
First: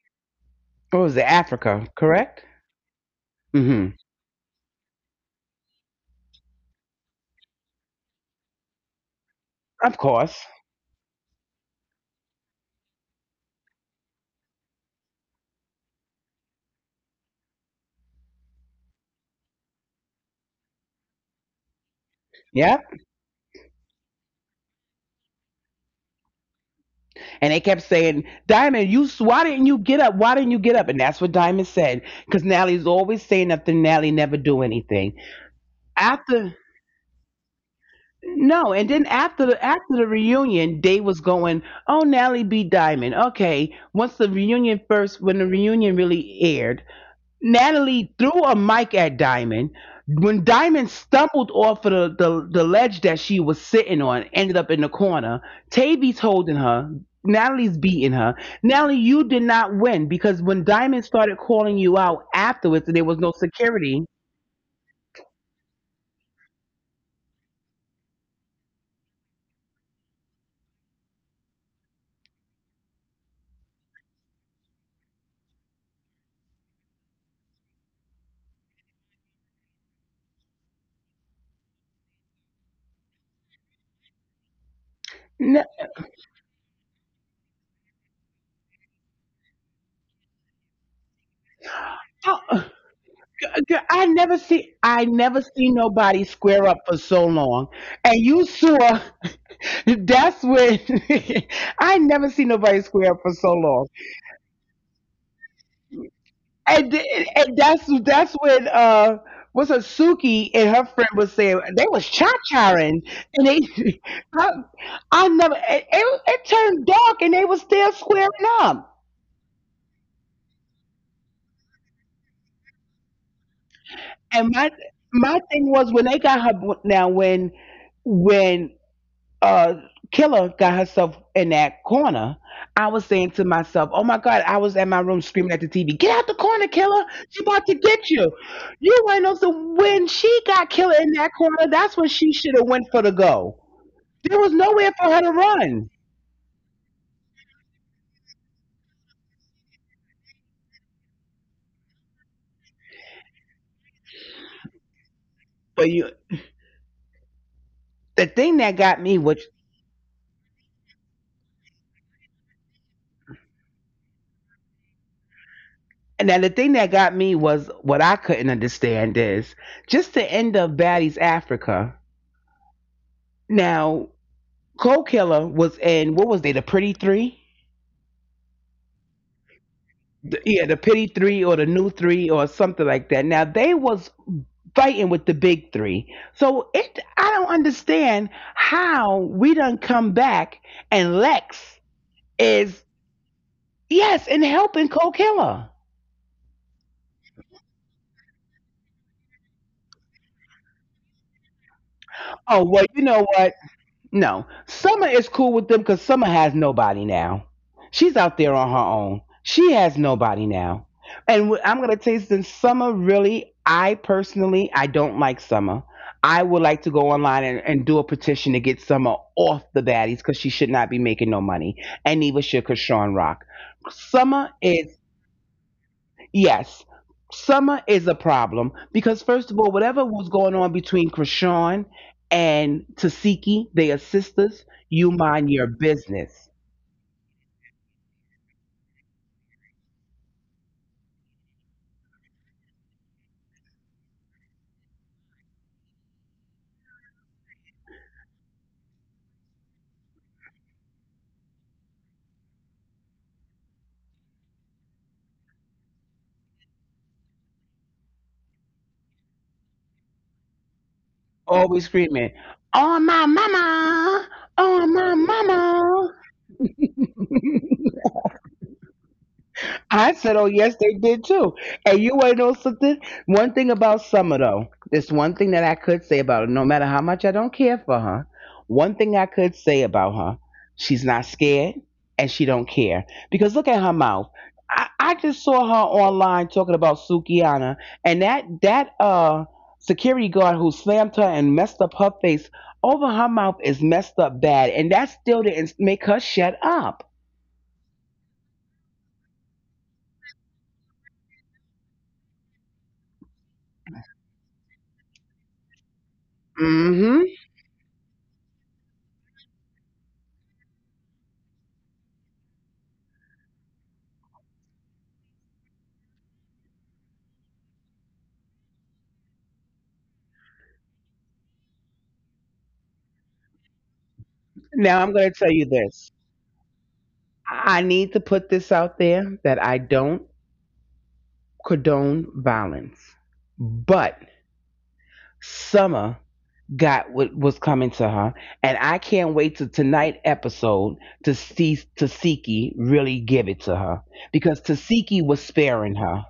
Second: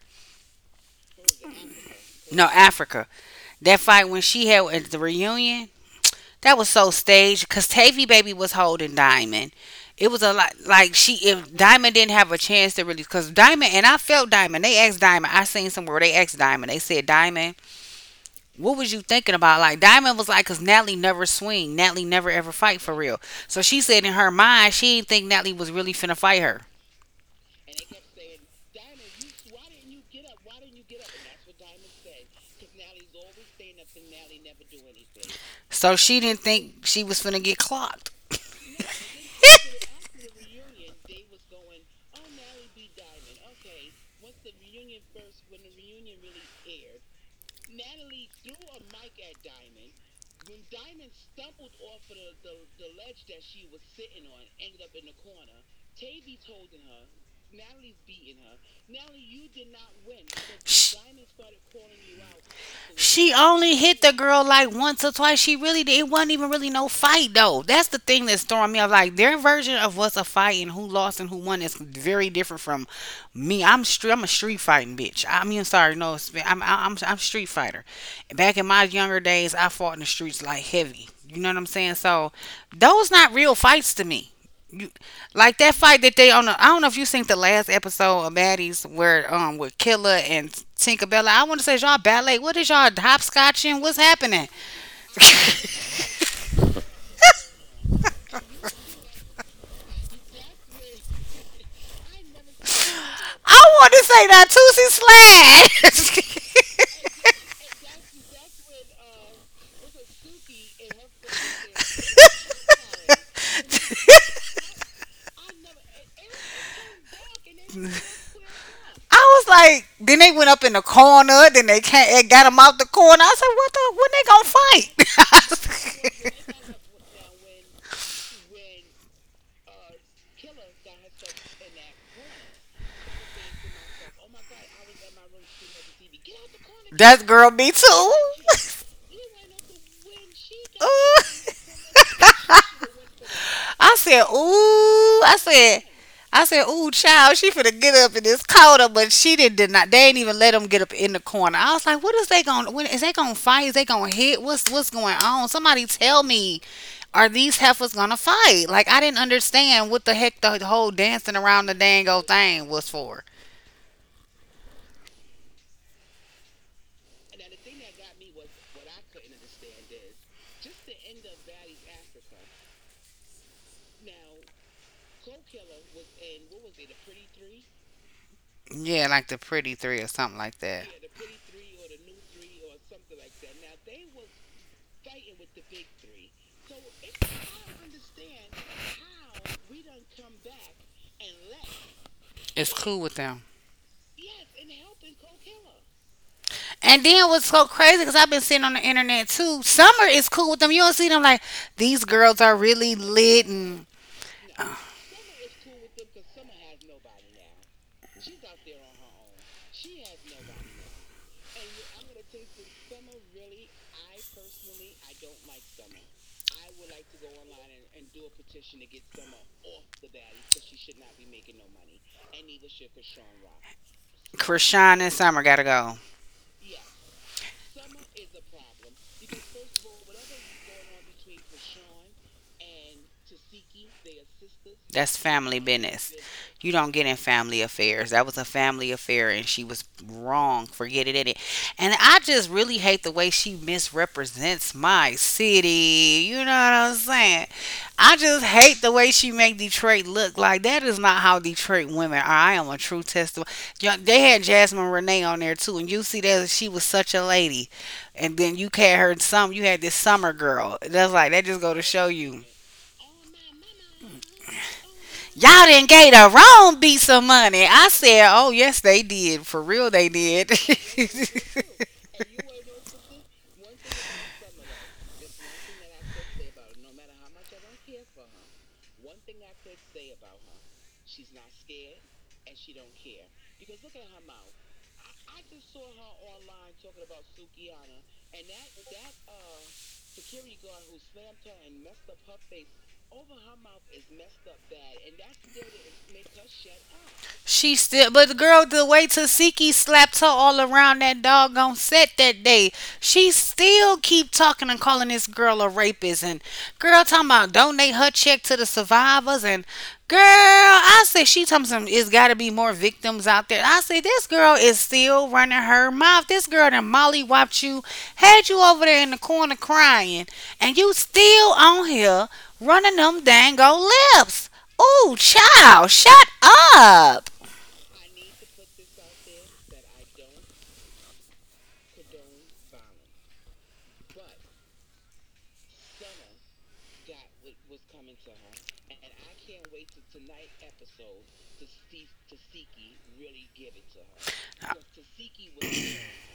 [SPEAKER 2] What was it? Africa, correct?
[SPEAKER 1] No, Africa. That
[SPEAKER 2] Hmm.
[SPEAKER 1] fight when she had at the reunion, that was so staged because Tavy Baby was holding Diamond.
[SPEAKER 2] Of
[SPEAKER 1] It was a
[SPEAKER 2] course.
[SPEAKER 1] lot like she, if Diamond didn't have a chance to really, because Diamond, and I felt Diamond. They asked Diamond. I seen somewhere they asked Diamond. They said Diamond, what was you thinking about? Like Diamond was like, cause Natalie never swing. Natalie never ever
[SPEAKER 2] Yeah.
[SPEAKER 1] fight for real. So she said in her mind she didn't think Natalie was really finna fight her.
[SPEAKER 2] And they kept saying, Diamond, you why didn't you get up? Why didn't you get up? And that's what Diamond said. Because Natalie's always saying nothing. Natalie never do anything.
[SPEAKER 1] So she didn't
[SPEAKER 2] After
[SPEAKER 1] think she was finna get clocked.
[SPEAKER 2] No, And then after the after the reunion, they was going, "Oh, Natalie B. Diamond." Okay, once the reunion first, when the reunion really aired, Natalie threw a mic at Diamond. When Diamond stumbled off of the ledge that she was sitting on, ended up in the corner. Tavy's holding her. Natalie's beating her. Natalie, you did not win because when
[SPEAKER 1] Sh-
[SPEAKER 2] Diamond started calling you out afterwards, and there was no
[SPEAKER 1] She only hit
[SPEAKER 2] security.
[SPEAKER 1] the girl like once or twice. She really did. It wasn't even really no fight though. That's the thing that's throwing me off. Like their version of what's a fight and who lost and who won is very different from me. I'm street. I'm a street fighting bitch. I mean, sorry, no, it's- I'm street fighter. Back in my younger days, I fought in the streets like heavy. You know what I'm saying? So those not real fights to me. You, like
[SPEAKER 2] No.
[SPEAKER 1] that fight that they on. The, I don't know if you seen the last episode of Maddie's where with Killer and Tinkerbella. I want to say is y'all ballet. What is y'all hopscotching?
[SPEAKER 2] Girl,
[SPEAKER 1] What's happening?
[SPEAKER 2] I never see nobody square up for so long. And you saw that's when I never see nobody square up for so
[SPEAKER 1] I
[SPEAKER 2] long.
[SPEAKER 1] want to say that Tootsie
[SPEAKER 2] And th-
[SPEAKER 1] Slash.
[SPEAKER 2] and that's that's when what's her Suki and her friend was saying they was charing and they I, I never it turned dark and they was still squaring up.
[SPEAKER 1] I was like, then they went up in the corner. Then they can't. It got them out the corner. I said, what
[SPEAKER 2] And My
[SPEAKER 1] the?
[SPEAKER 2] thing was
[SPEAKER 1] When
[SPEAKER 2] when they
[SPEAKER 1] they
[SPEAKER 2] got
[SPEAKER 1] gonna
[SPEAKER 2] her
[SPEAKER 1] fight?
[SPEAKER 2] now when uh killer got herself in that corner. I was saying to myself, oh my god. I was at my room screaming at the TV, get out the corner, Killer,
[SPEAKER 1] That's
[SPEAKER 2] she
[SPEAKER 1] girl,
[SPEAKER 2] about
[SPEAKER 1] me
[SPEAKER 2] to
[SPEAKER 1] too.
[SPEAKER 2] get you. You ain't know. So when she got Killer in
[SPEAKER 1] Ooh.
[SPEAKER 2] that corner, that's when she should have went for the goal.
[SPEAKER 1] I said,
[SPEAKER 2] There was nowhere for
[SPEAKER 1] ooh.
[SPEAKER 2] her to run.
[SPEAKER 1] I said, ooh, child, she finna get up in this corner, but she didn't did not. They ain't even let them get up in the corner. I was like, what is they going? When is they gonna fight? Is they gonna hit? What's going on? Somebody
[SPEAKER 2] But you
[SPEAKER 1] tell me, are these heifers gonna
[SPEAKER 2] The thing
[SPEAKER 1] fight?
[SPEAKER 2] that
[SPEAKER 1] Like I
[SPEAKER 2] got
[SPEAKER 1] didn't
[SPEAKER 2] me, which
[SPEAKER 1] understand what the heck the whole dancing around the dang old thing was for.
[SPEAKER 2] and then the thing that got me was what I couldn't understand is just the end of Baddies Africa. Now, Cole Killer was in what was they the Pretty Three?
[SPEAKER 1] Yeah, like the pretty three or something like
[SPEAKER 2] Yeah, the
[SPEAKER 1] that.
[SPEAKER 2] pity three or the new three or something like that. Now they was fighting with the big three, so it I don't understand how we done come back and Lex
[SPEAKER 1] It's
[SPEAKER 2] is
[SPEAKER 1] cool with them.
[SPEAKER 2] yes and helping Cole Killer.
[SPEAKER 1] And then what's so crazy because I've been seeing on the internet too. Summer is cool with them. You don't see them like these girls are
[SPEAKER 2] Oh well,
[SPEAKER 1] really
[SPEAKER 2] you know
[SPEAKER 1] lit
[SPEAKER 2] what?
[SPEAKER 1] and
[SPEAKER 2] No, Summer is cool with them because Summer has nobody now. She's out there on her own. She has nobody now. I'm gonna tell you something. Summer really, I personally, I don't like Summer. I would like to go online and do a petition to get Summer off the baddies because she should not be making no money, and neither should Krishan Rock. Summer is
[SPEAKER 1] Krishan and Summer gotta go.
[SPEAKER 2] Yes. Summer is a problem because, first of all, whatever was going on between Krishan and Tasiki, they are sisters, you
[SPEAKER 1] That's
[SPEAKER 2] mind
[SPEAKER 1] family
[SPEAKER 2] your
[SPEAKER 1] business.
[SPEAKER 2] business.
[SPEAKER 1] You don't get in family affairs. That was a family affair, and she was wrong for getting in it. And I just really hate the way she misrepresents my city. You know what I'm saying? I just hate the way she make Detroit look, like that is not how Detroit women are. I am a true testimony. Ja- They had Jasmine Renee on there too, and you see that she was such a lady. And then you had her some. You had this summer girl. That's like that. Just go to
[SPEAKER 2] Always
[SPEAKER 1] show
[SPEAKER 2] screaming,
[SPEAKER 1] you
[SPEAKER 2] oh, my mama! Oh, my
[SPEAKER 1] y'all didn't gave
[SPEAKER 2] mama!
[SPEAKER 1] the wrong beat some money. I said, oh yes, they did. For real, they
[SPEAKER 2] I said, oh,
[SPEAKER 1] did.
[SPEAKER 2] yes, they did too. And you want to know something? One thing about Summer, though, there's one thing that I could say about her, no matter how much I don't care for her, one thing I could say about her, she's not scared and she don't care. Because look at her mouth. I just saw her online talking about Sukiana, and that security guard who slammed her and messed up her face over her mouth is messed up bad. And that still didn't make her shut up.
[SPEAKER 1] She still, but the girl, the way Tasiki slapped her all around that doggone set that day, she still keep talking and calling this girl a rapist and girl talking
[SPEAKER 2] Hmm.
[SPEAKER 1] about donate her check to the survivors and girl, I said she talking some. It's got to be more victims out there. I said this girl is still running her mouth. This girl that Molly whopped you, had you over there in the corner crying, and you still on here running them dang old lips.
[SPEAKER 2] Now
[SPEAKER 1] Ooh,
[SPEAKER 2] I'm going to tell you
[SPEAKER 1] child,
[SPEAKER 2] this.
[SPEAKER 1] shut up.
[SPEAKER 2] I need to put this out there that I don't condone violence, but Summer got what was coming to her, and I can't wait to tonight episode to see Tasiki really give it to her because Tasiki was sparing her.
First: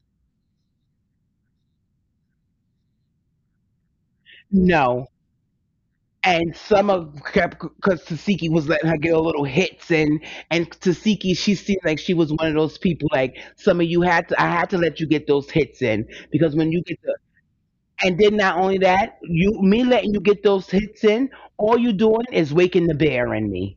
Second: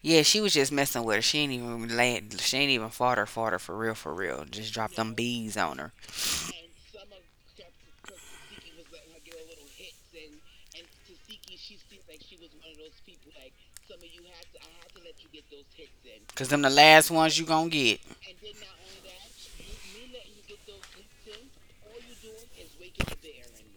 [SPEAKER 1] Yeah, she was just messing with her. She ain't even laid, she ain't even fought her for real, for real. Just dropped
[SPEAKER 2] No.
[SPEAKER 1] them bees on her.
[SPEAKER 2] And Summer kept because Tasiki was letting her get a little hits, and Tasiki she seemed like she was one of those people like Summer you had to I had to let you get those hits in
[SPEAKER 1] Cause
[SPEAKER 2] because
[SPEAKER 1] them the
[SPEAKER 2] when you get
[SPEAKER 1] last
[SPEAKER 2] the.
[SPEAKER 1] ones you gonna get.
[SPEAKER 2] And then not only that, you me letting you get those hits in, all you doing is waking the bear in me.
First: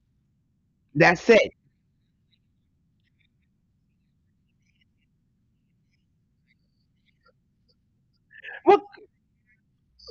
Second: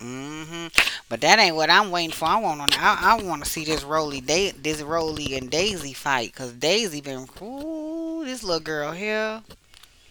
[SPEAKER 1] Hmm. But
[SPEAKER 2] That's
[SPEAKER 1] that
[SPEAKER 2] it.
[SPEAKER 1] ain't what I'm waiting for. I want on. I want to see this Rolly, da- this Rolly and Daisy fight. Cause Daisy been, ooh, this little
[SPEAKER 2] We're
[SPEAKER 1] girl here.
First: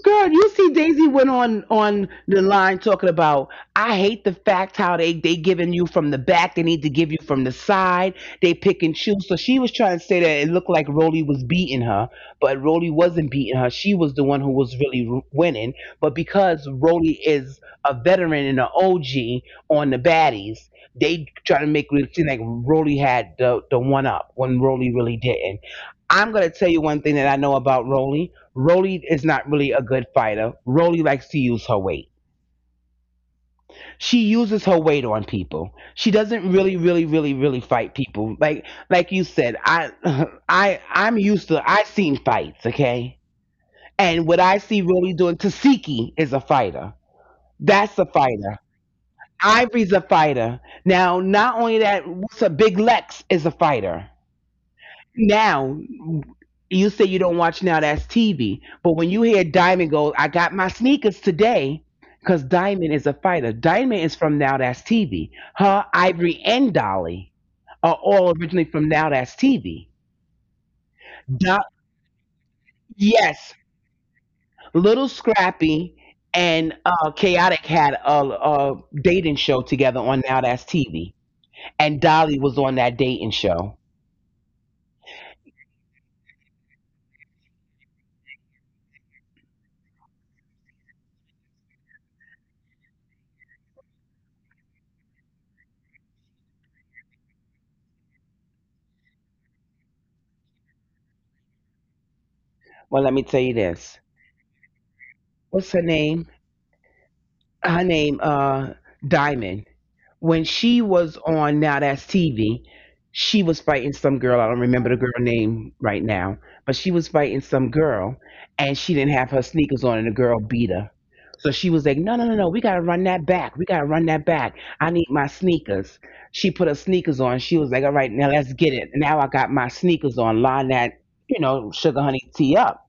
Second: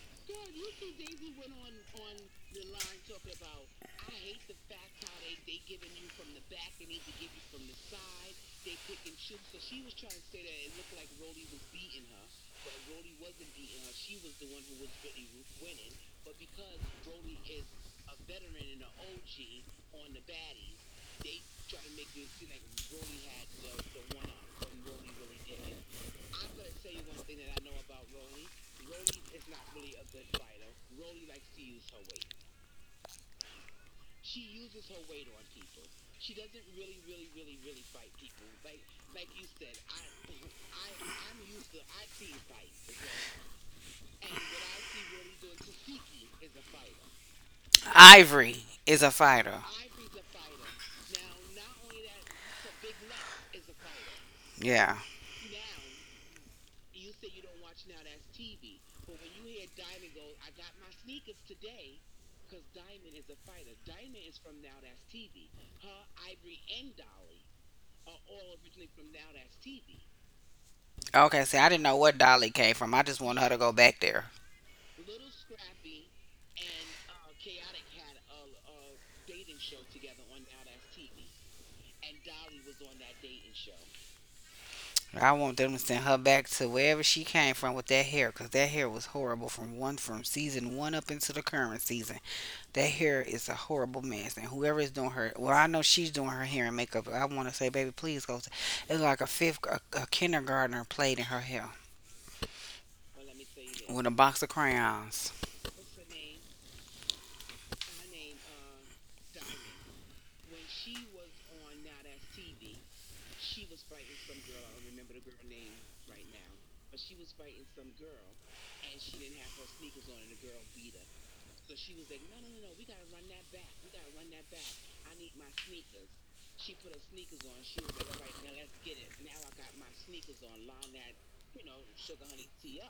[SPEAKER 2] Girl, you see Daisy went on the line talking about I hate the fact how they giving you from the back, they need to give you from the side, they pick and choose. So she was trying to say that it looked like Roly was beating her, but Roly wasn't beating her. She was the one who was really winning. But because Roly is a veteran and an OG on the baddies, they try to make it seem like Roly had the one up when Roly really didn't. I'm gonna tell you one thing that I know about Roly. Rolly is not really a good fighter. Rolly likes to use her weight. She uses her weight on people. She doesn't really, really, really, really fight people. Like you said, I'm used to. I seen fights, okay. And what I see Rolly doing, Tasiki is a fighter. That's a fighter.
[SPEAKER 1] Ivory is a fighter.
[SPEAKER 2] Ivory's a fighter. Now, not only that, what's a Big Lex is a fighter.
[SPEAKER 1] Yeah.
[SPEAKER 2] Now, you say you don't watch Now That's TV. But when you hear Diamond go, I got my sneakers today, because Diamond is a fighter. Diamond is from Now That's TV. Her, Ivory, and Dolly are all originally from Now That's TV.
[SPEAKER 1] Okay. See,
[SPEAKER 2] Do-
[SPEAKER 1] I didn't know what Dolly came from. I just want her
[SPEAKER 2] yes,
[SPEAKER 1] to go back there.
[SPEAKER 2] Little Scrappy and Chaotic had a dating show together on Now That's TV. And Dolly was on that dating show.
[SPEAKER 1] I want them to send her back to wherever she came from with that hair, 'cause that hair was horrible from one from season one up into the current season. That hair is a horrible mess, and whoever is doing her, well, I know she's doing her hair and makeup. I want to say, baby, please go. To, it's like a fifth, a kindergartner played in her hair
[SPEAKER 2] Well, let me tell you this.
[SPEAKER 1] with a box of crayons.
[SPEAKER 2] What's her name? Her name, uh, Diamond. When she was on Now That's TV, she was fighting some girl. I don't remember the girl name right now, but she was fighting some girl, and she didn't have her sneakers on, and the girl beat her. So she was like, "No, no, no, no! We gotta run that back. We gotta run that back. I need my sneakers." She put her sneakers on. She was like, "All right, now let's get it. Now I got my sneakers on. Line that sugar honey tea up."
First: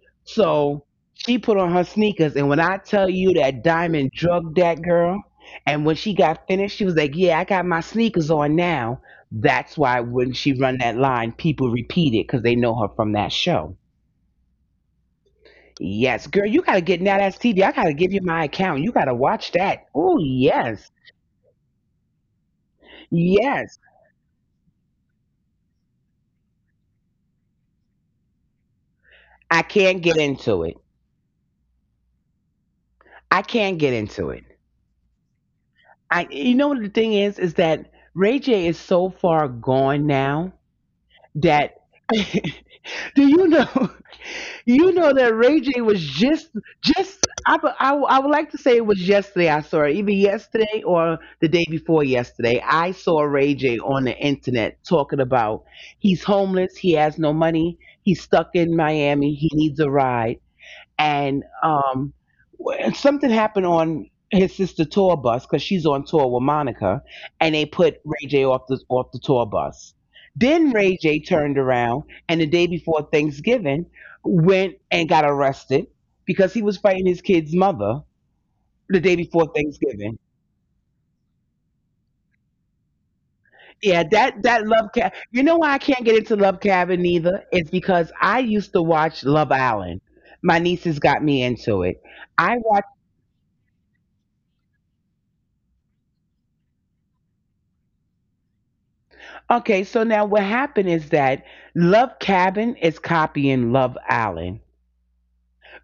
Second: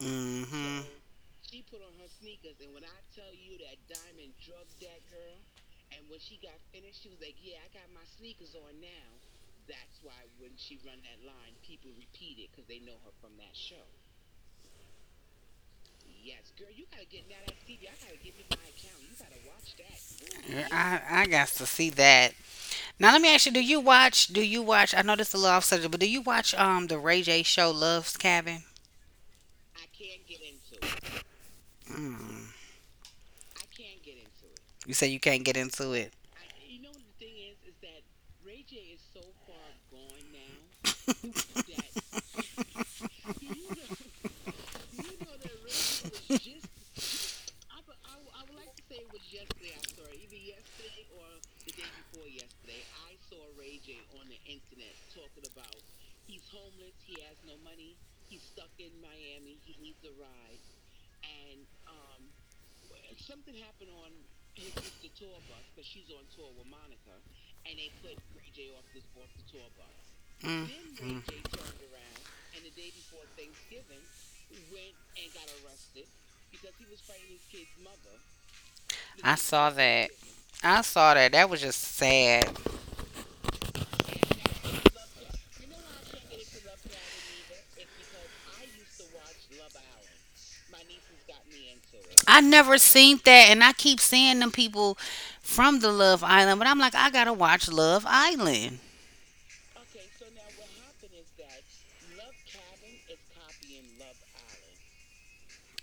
[SPEAKER 1] Mm-hmm.
[SPEAKER 2] So she put on her sneakers, and when I tell you that Diamond drugged that girl, and when she got finished, she was like, "Yeah, I got my sneakers on now." That's why when she run that line, people repeat it because they know her from that show. Yes, girl, you gotta get Now That's TV. I gotta give you my account. You gotta watch that. Oh
[SPEAKER 1] Yeah,
[SPEAKER 2] yes,
[SPEAKER 1] I got to see that. Now let me ask you:
[SPEAKER 2] yes.
[SPEAKER 1] Do you watch? I know this is a little off subject, but do you watch the Ray J show Love's Cabin?
[SPEAKER 2] I can't get into it.
[SPEAKER 1] Mm.
[SPEAKER 2] I can't get into it.
[SPEAKER 1] You say you can't get into it.
[SPEAKER 2] You know what the thing is that Ray J is so far gone now that Do you know? You know that Ray J was just. I, bu- I w- I would like to say it was yesterday. I saw it either yesterday or the day before yesterday. I saw Ray J on the internet talking about he's homeless. He has no money. He's stuck in Miami. He needs a ride, and something happened on his sister tour bus because she's on tour with Monica, and they put Ray J off the tour bus.
[SPEAKER 1] Mm.
[SPEAKER 2] Then Ray J
[SPEAKER 1] Mm.
[SPEAKER 2] turned around, and the day before Thanksgiving, went and got arrested because he was fighting his kid's mother the day
[SPEAKER 1] I
[SPEAKER 2] before
[SPEAKER 1] saw that.
[SPEAKER 2] Thanksgiving.
[SPEAKER 1] I saw that. That was just sad.
[SPEAKER 2] Yeah, that love cab. You know why I can't get into Love Cabin either? It's because I used to watch Love Island. My nieces got me into it.
[SPEAKER 1] I
[SPEAKER 2] I
[SPEAKER 1] never
[SPEAKER 2] watched.
[SPEAKER 1] seen that, and I keep seeing them people from the Love Island, but I'm like, I gotta watch Love Island.
[SPEAKER 2] Okay, so now what happened is that Love Cabin is copying Love Island.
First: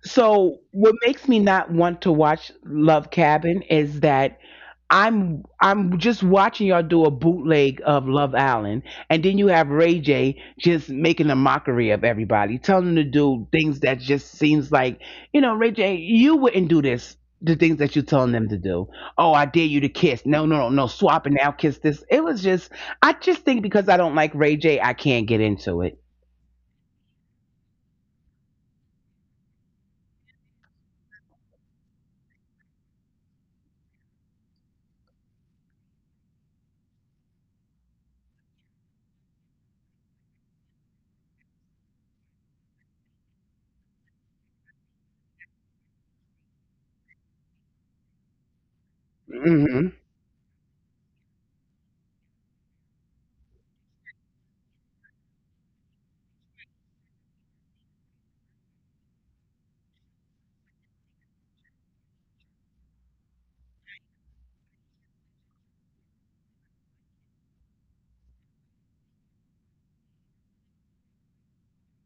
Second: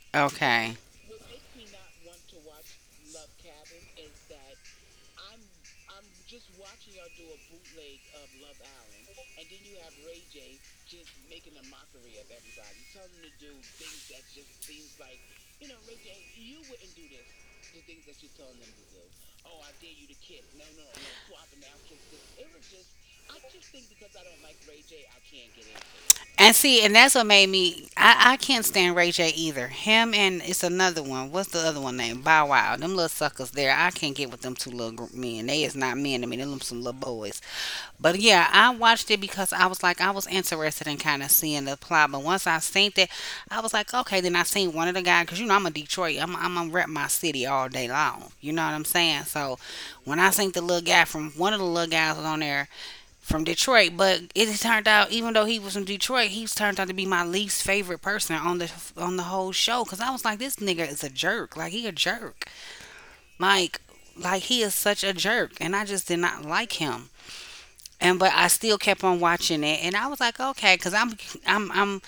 [SPEAKER 2] So
[SPEAKER 1] Okay.
[SPEAKER 2] what makes me not want to watch Love Cabin is that I'm just watching y'all do a bootleg of Love Island, and then you have Ray J just making a mockery of everybody, telling them to do things that just seems like, you know, Ray J, you wouldn't do this. The things that you're telling them to do. Oh, I dare you to kiss. No, no, no, no. Swap and now kiss this. It was just, I just think because I don't like Ray J, I can't get into it.
[SPEAKER 1] And see, and that's what made me. I can't stand Ray J either. Him and it's another one. What's the other one name? Bow Wow. Them little suckers there. I can't get with them two little men. They is not men. I mean, them some little boys. But yeah, I watched it because I was like, I was interested in kind of seeing the plot. But once I seen that, I was like, okay. Then I seen one of the guys because you know I'm a Detroit. I'm gonna rep my city all day long. You know what I'm saying? So
[SPEAKER 2] Mm-hmm.
[SPEAKER 1] when I seen the little guy from one of the little guys was on there from Detroit, but it turned out even though he was from Detroit, he's turned out to be my least favorite person on the whole show cuz I was like this nigga is a jerk. Like he a jerk. Like like he is such a jerk and I just did not like him. And but I still kept on watching it and I was like okay cuz I'm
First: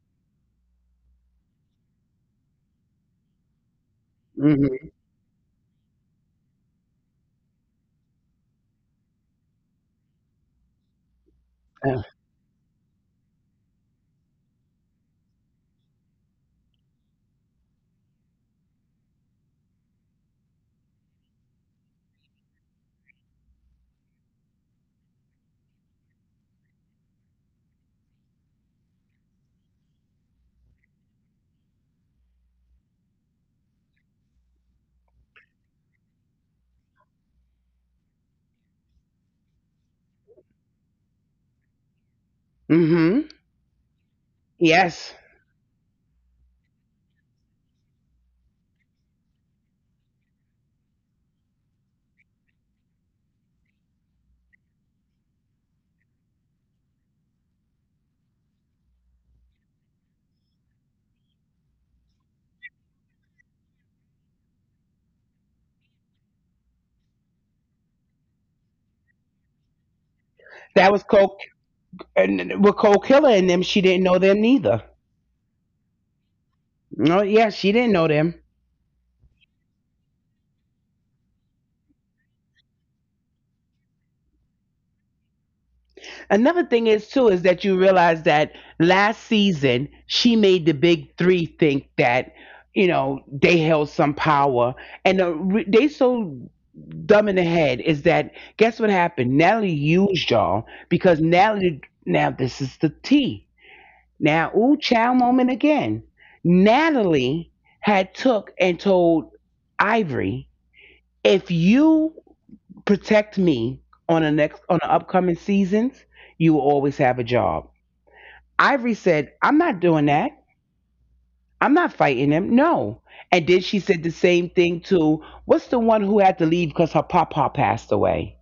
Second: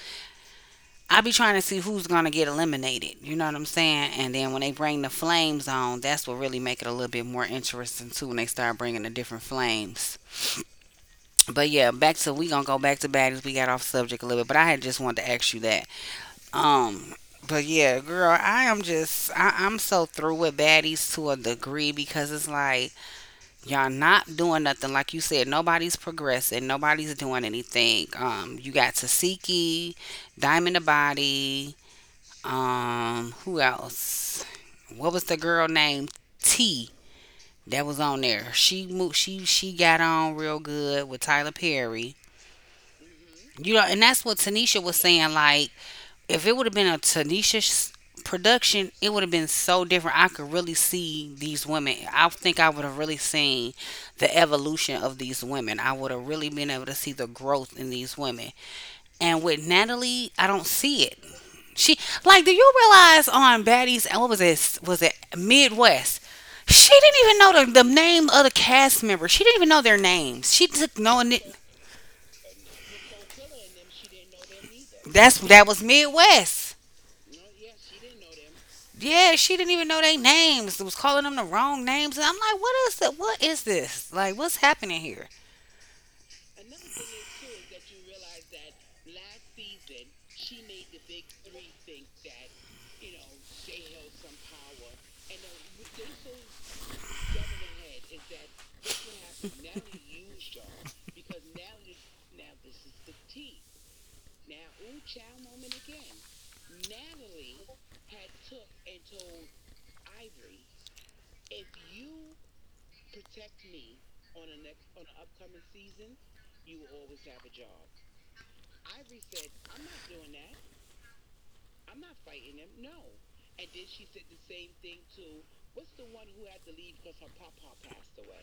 [SPEAKER 1] I be trying to see who's going to get eliminated. You know what I'm saying? And then when they
[SPEAKER 2] Mm-hmm.
[SPEAKER 1] bring the flames on, that's what really make it a little bit more interesting too when they start bringing the different flames. But yeah,
[SPEAKER 2] Uh,
[SPEAKER 1] back to we gonna go back to baddies. We got off subject a little bit, but I had just wanted to ask you that. Um, but yeah, girl, I am just I'm so through with baddies to a degree because it's like y'all not doing nothing. Like you said, nobody's progressing, nobody's doing anything. You got Tasiki, Diamond the Body, who else? What was the girl named T that was on there. She moved. She got on real good with Tyler Perry.
[SPEAKER 2] Mm-hmm.
[SPEAKER 1] You know, and that's what Tanisha was
[SPEAKER 2] Yes,
[SPEAKER 1] saying. Like, if it would have been a Tanisha production, it would have been so different. I could really see these women. I think I would have really seen the evolution of these women. I would have really been able to see the growth in these women. And with Natalie, I don't see it. She like, do you realize on Baddies? And what was it? Was it Midwest? She didn't even know the name of the cast members. She didn't even know their names. She
[SPEAKER 2] that
[SPEAKER 1] took
[SPEAKER 2] was
[SPEAKER 1] knowing
[SPEAKER 2] Cole,
[SPEAKER 1] it.
[SPEAKER 2] and with Cole Killer and them, she didn't know them neither.
[SPEAKER 1] That's that was Midwest.
[SPEAKER 2] No, yeah, she didn't know them.
[SPEAKER 1] Yeah, she didn't even know their names. Was calling them the wrong names. And I'm like, what is that? What is this? Like, what's happening here?
[SPEAKER 2] Another thing is, too, is that you realize that last season she made the big three think that they held some power, and they so dumb in the head is that guess what happened? Natalie used y'all because Natalie, now this is the T, now ooh chow moment again. Natalie had took and told Ivory, if you protect me on the next on the upcoming seasons, you will always have a job. Ivory said, I'm not doing that. I'm not fighting him. No. And then she said the same thing to what's the one who had to leave because her papa passed away?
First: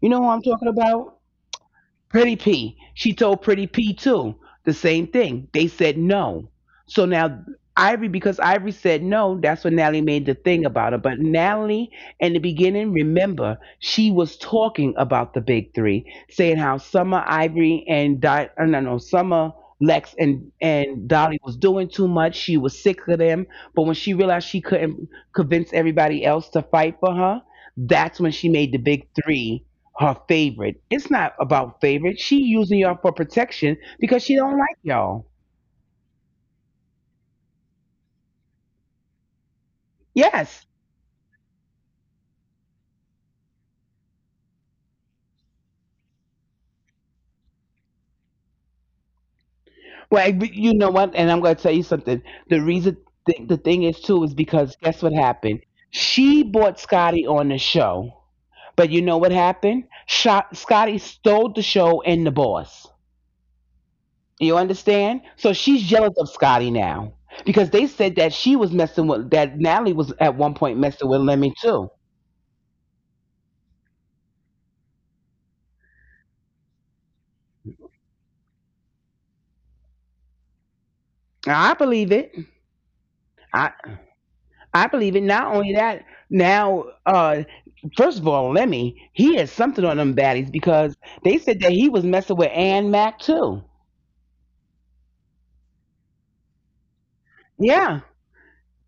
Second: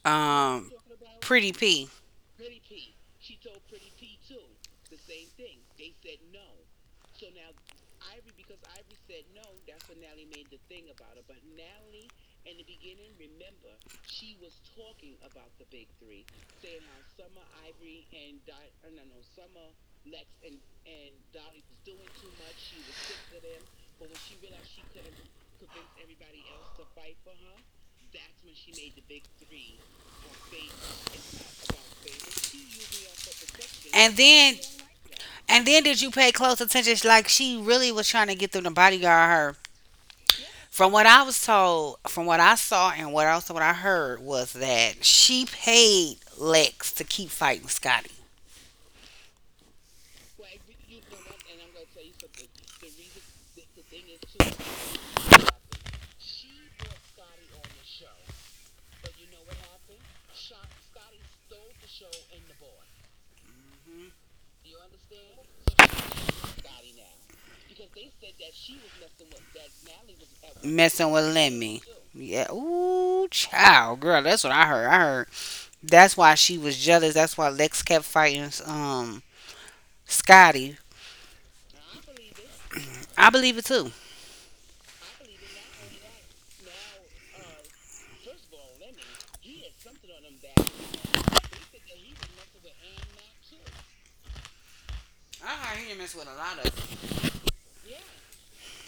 [SPEAKER 2] You know who I'm talking
[SPEAKER 1] Um,
[SPEAKER 2] about?
[SPEAKER 1] Pretty P.
[SPEAKER 2] Pretty P. She told Pretty P, too, the same thing. They said no. So now Ivory, because Ivory said no, that's when Natalie made the thing about it. But Natalie, in the beginning, remember she was talking about the big three, saying how Summer, Ivory, and no, no, Summer, Lex and Dolly was doing too much. She was sick of them. But when she realized she couldn't convince everybody else to fight for her, that's when she made the big three her favorite. It's not about favorite. She using y'all for protection
[SPEAKER 1] And
[SPEAKER 2] because she don't
[SPEAKER 1] then,
[SPEAKER 2] like y'all.
[SPEAKER 1] and then did you pay close attention? Like, she really was trying to get them to bodyguard her.
[SPEAKER 2] Yes.
[SPEAKER 1] From what I was told, from what I saw, and what also what I heard was that she paid Lex to keep fighting Scotty,
[SPEAKER 2] Well, but you know what? And I'm going to tell you something. The reason, the thing is too, is because guess what happened? She bought Scotty on the show, but you know what happened? Scotty stole the show and the boss. You understand? So she's jealous of Scotty now because they said that she was messing with, that Natalie was at one point messing
[SPEAKER 1] messing
[SPEAKER 2] with
[SPEAKER 1] with
[SPEAKER 2] Lemmy
[SPEAKER 1] Lemmy.
[SPEAKER 2] too.
[SPEAKER 1] Yeah, ooh, child, girl, that's what I heard. I heard that's why she was jealous. That's why Lex kept fighting Scotty.
[SPEAKER 2] I believe it.
[SPEAKER 1] I believe it too.
[SPEAKER 2] I believe it. Not only that, now, first of all, Lemmy, he had something on them baddies because they said that he was messing with Ann Mac too.
[SPEAKER 1] I heard he done mess with a lot of.
[SPEAKER 2] Yeah,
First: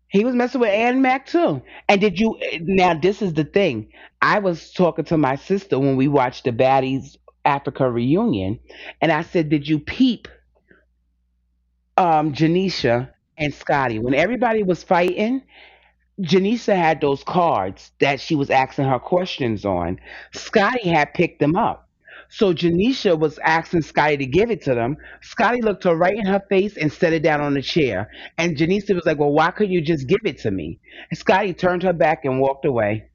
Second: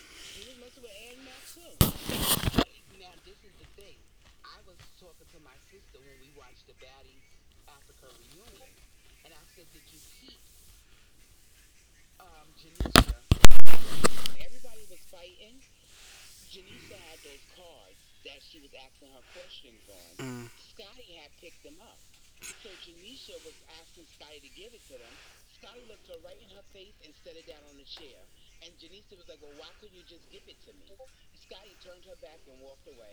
[SPEAKER 2] he was messing with Ann Mac too. And did you, now, this is the thing. I was talking to my sister when we watched the Baddies Africa reunion, and I said, "Did you peep, Janisha and Scotty when everybody was fighting?" Janisa had those cards that she was asking her questions on. Scotty had picked them up. So Janisha was asking Scotty to give it to them. Scotty looked her right in her face and set it down on the chair. And Janisa was like, well, why couldn't you just give it to me? And Scotty turned her back and walked away.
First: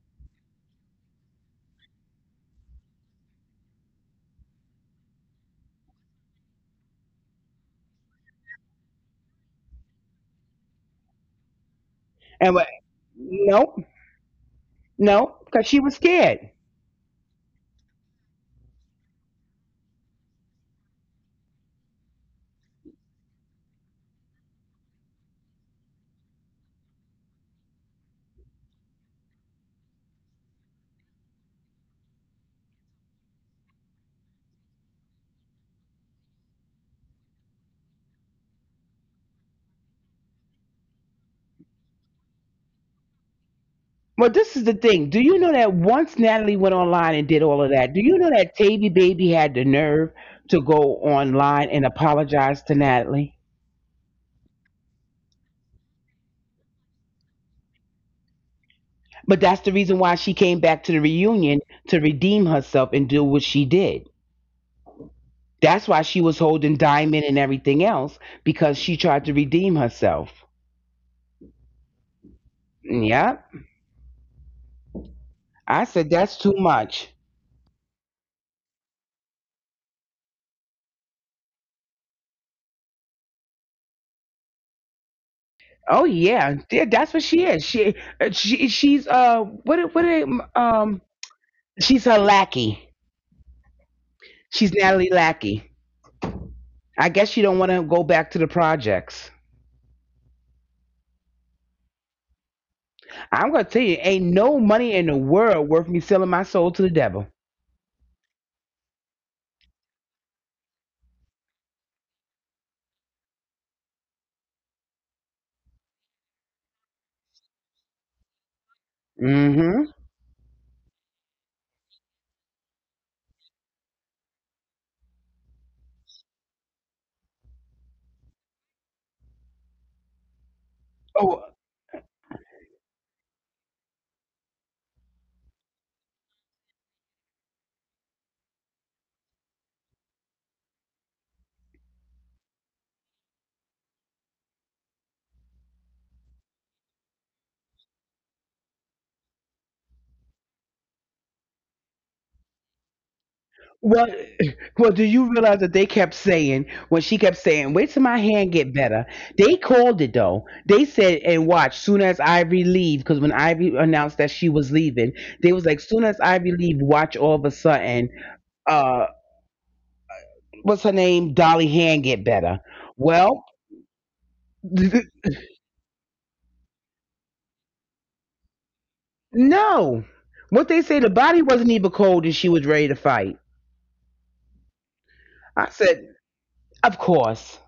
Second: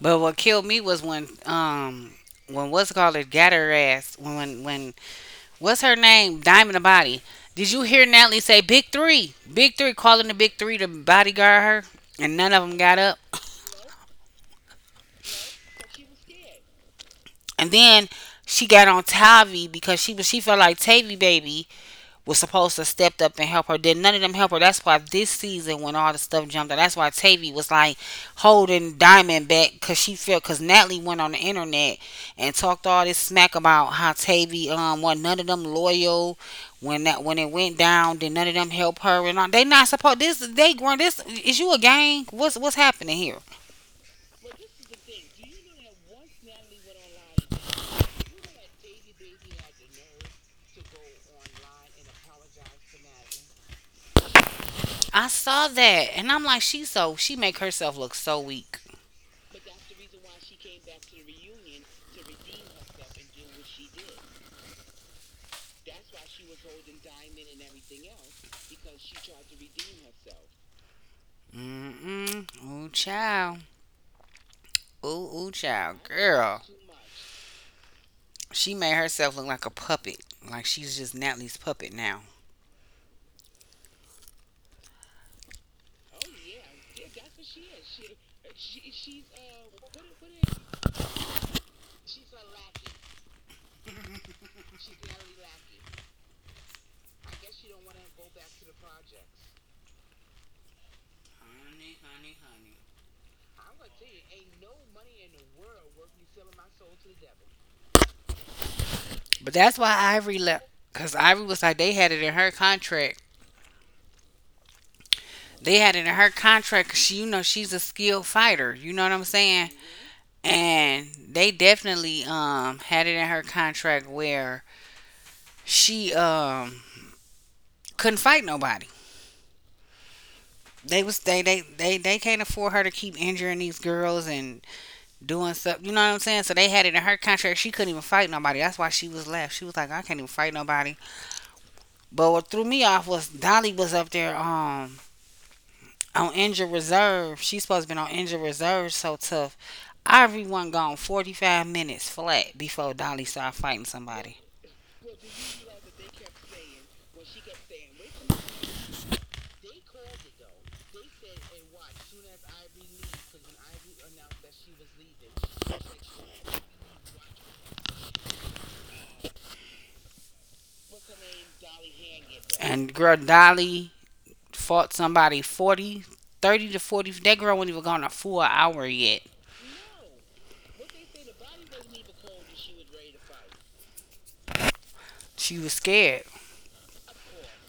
[SPEAKER 1] But what killed me was when what's it called it got her ass when when what's her name Diamond the Body. Did you hear Natalie say Big Three, Big Three, calling the Big Three to bodyguard her, and none
[SPEAKER 2] And went,
[SPEAKER 1] of them got up.
[SPEAKER 2] nope, nope, because she was scared.
[SPEAKER 1] And then she got on Tavi because she felt like Tavi baby was supposed to stepped up and help her. Did none of them help her? That's why this season, when all the stuff jumped out, that's why Tavy was like holding Diamond back because she felt because Natalie went on the internet and talked all this smack about how Tavy was none of them loyal when that when it went down. Did none of them help her and all? They not supposed this. They growing this. Is you a gang? What's happening here?
[SPEAKER 2] Well, this is the thing. Do you know that once Natalie went online and did all of that, do you know that Tavy Baby had the nerve to go online and apologize to Natalie?
[SPEAKER 1] I saw that and I'm like, she so she make herself look so weak.
[SPEAKER 2] But that's the reason why she came back to the reunion, to redeem herself and do what she did. That's why she was holding Diamond and everything else, because she tried to redeem herself.
[SPEAKER 1] Mm mm. Ooh
[SPEAKER 2] Yeah,
[SPEAKER 1] child. Ooh ooh
[SPEAKER 2] I
[SPEAKER 1] child.
[SPEAKER 2] said that's too
[SPEAKER 1] Girl.
[SPEAKER 2] much.
[SPEAKER 1] She made herself look like a puppet. Like she's just Natalie's puppet now.
[SPEAKER 2] Oh yeah, yeah, that's what she is. She's um she's her lackey. She's Natalie Lackey. I guess she don't want to go back to the projects.
[SPEAKER 1] Honey, honey, honey.
[SPEAKER 2] I'm gonna tell you, ain't no money in the world worth me selling my soul to the devil.
[SPEAKER 1] But that's why Ivory left. Because Ivory was like, they had it in her contract. They had it in her contract 'cause she, you know, she's a skilled fighter. You know what I'm saying?
[SPEAKER 2] Mm-hmm.
[SPEAKER 1] And they definitely had it in her contract where she couldn't fight nobody. They was
[SPEAKER 2] Oh,
[SPEAKER 1] they can't afford her to keep injuring these girls and doing stuff. You know what I'm saying? So they had it in her contract. She couldn't even fight nobody. That's why she was left. She was like, I can't even fight nobody. But what threw me off was Dolly was up there on injured reserve. She's supposed to been on injured reserve so tough. Everyone gone 45 minutes flat before Dolly started fighting
[SPEAKER 2] Well,
[SPEAKER 1] somebody.
[SPEAKER 2] well, do you realize that they kept saying, when she kept saying, "Wait till my hand get better." They called it though. They said, "And watch, soon as Ivy leave, because when Ivy announced that she was leaving, they was like, soon as Ivy leave, watch, all of a sudden, uh, what's her name, Dolly hand get better."
[SPEAKER 1] And girl,
[SPEAKER 2] Well,
[SPEAKER 1] Dolly fought somebody 40, 30 to 40. That girl wasn't even gone a full hour yet.
[SPEAKER 2] no, what they say, the body wasn't even cold, and she was ready to fight.
[SPEAKER 1] She
[SPEAKER 2] I
[SPEAKER 1] was
[SPEAKER 2] said,
[SPEAKER 1] scared.
[SPEAKER 2] "Of course."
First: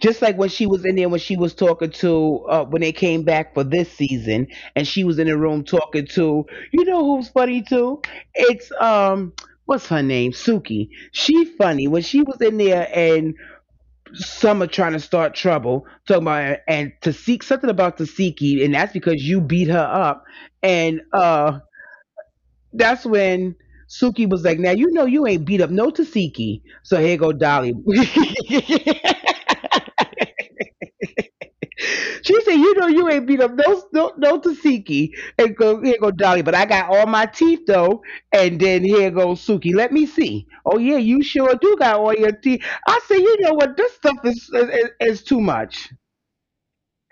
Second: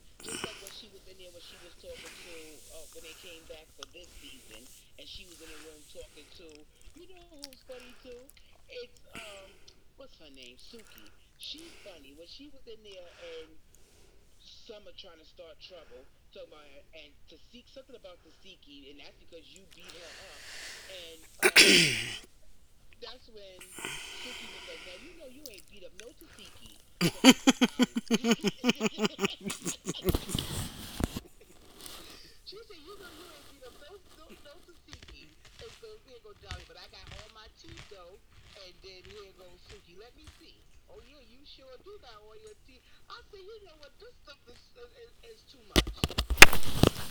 [SPEAKER 2] Just like when she was in there, when she was talking to, when they came back for this season and she was in the room talking to, you know who's funny too, it's what's her name, Suki, she funny. When she was in there, and Summer trying to start trouble, talking about, and to seek something about Tasiki, and that's because you beat her up, and that's when Suki was like, now you know you ain't beat up no Tasiki. So here go Dolly. She said, "You know, you ain't beat up no no no Tasiki." And go here go Dolly, but I got all my teeth though. And then here goes Suki. Let me see. Oh yeah, you sure do got all your teeth. I said, you know what? This stuff is too much.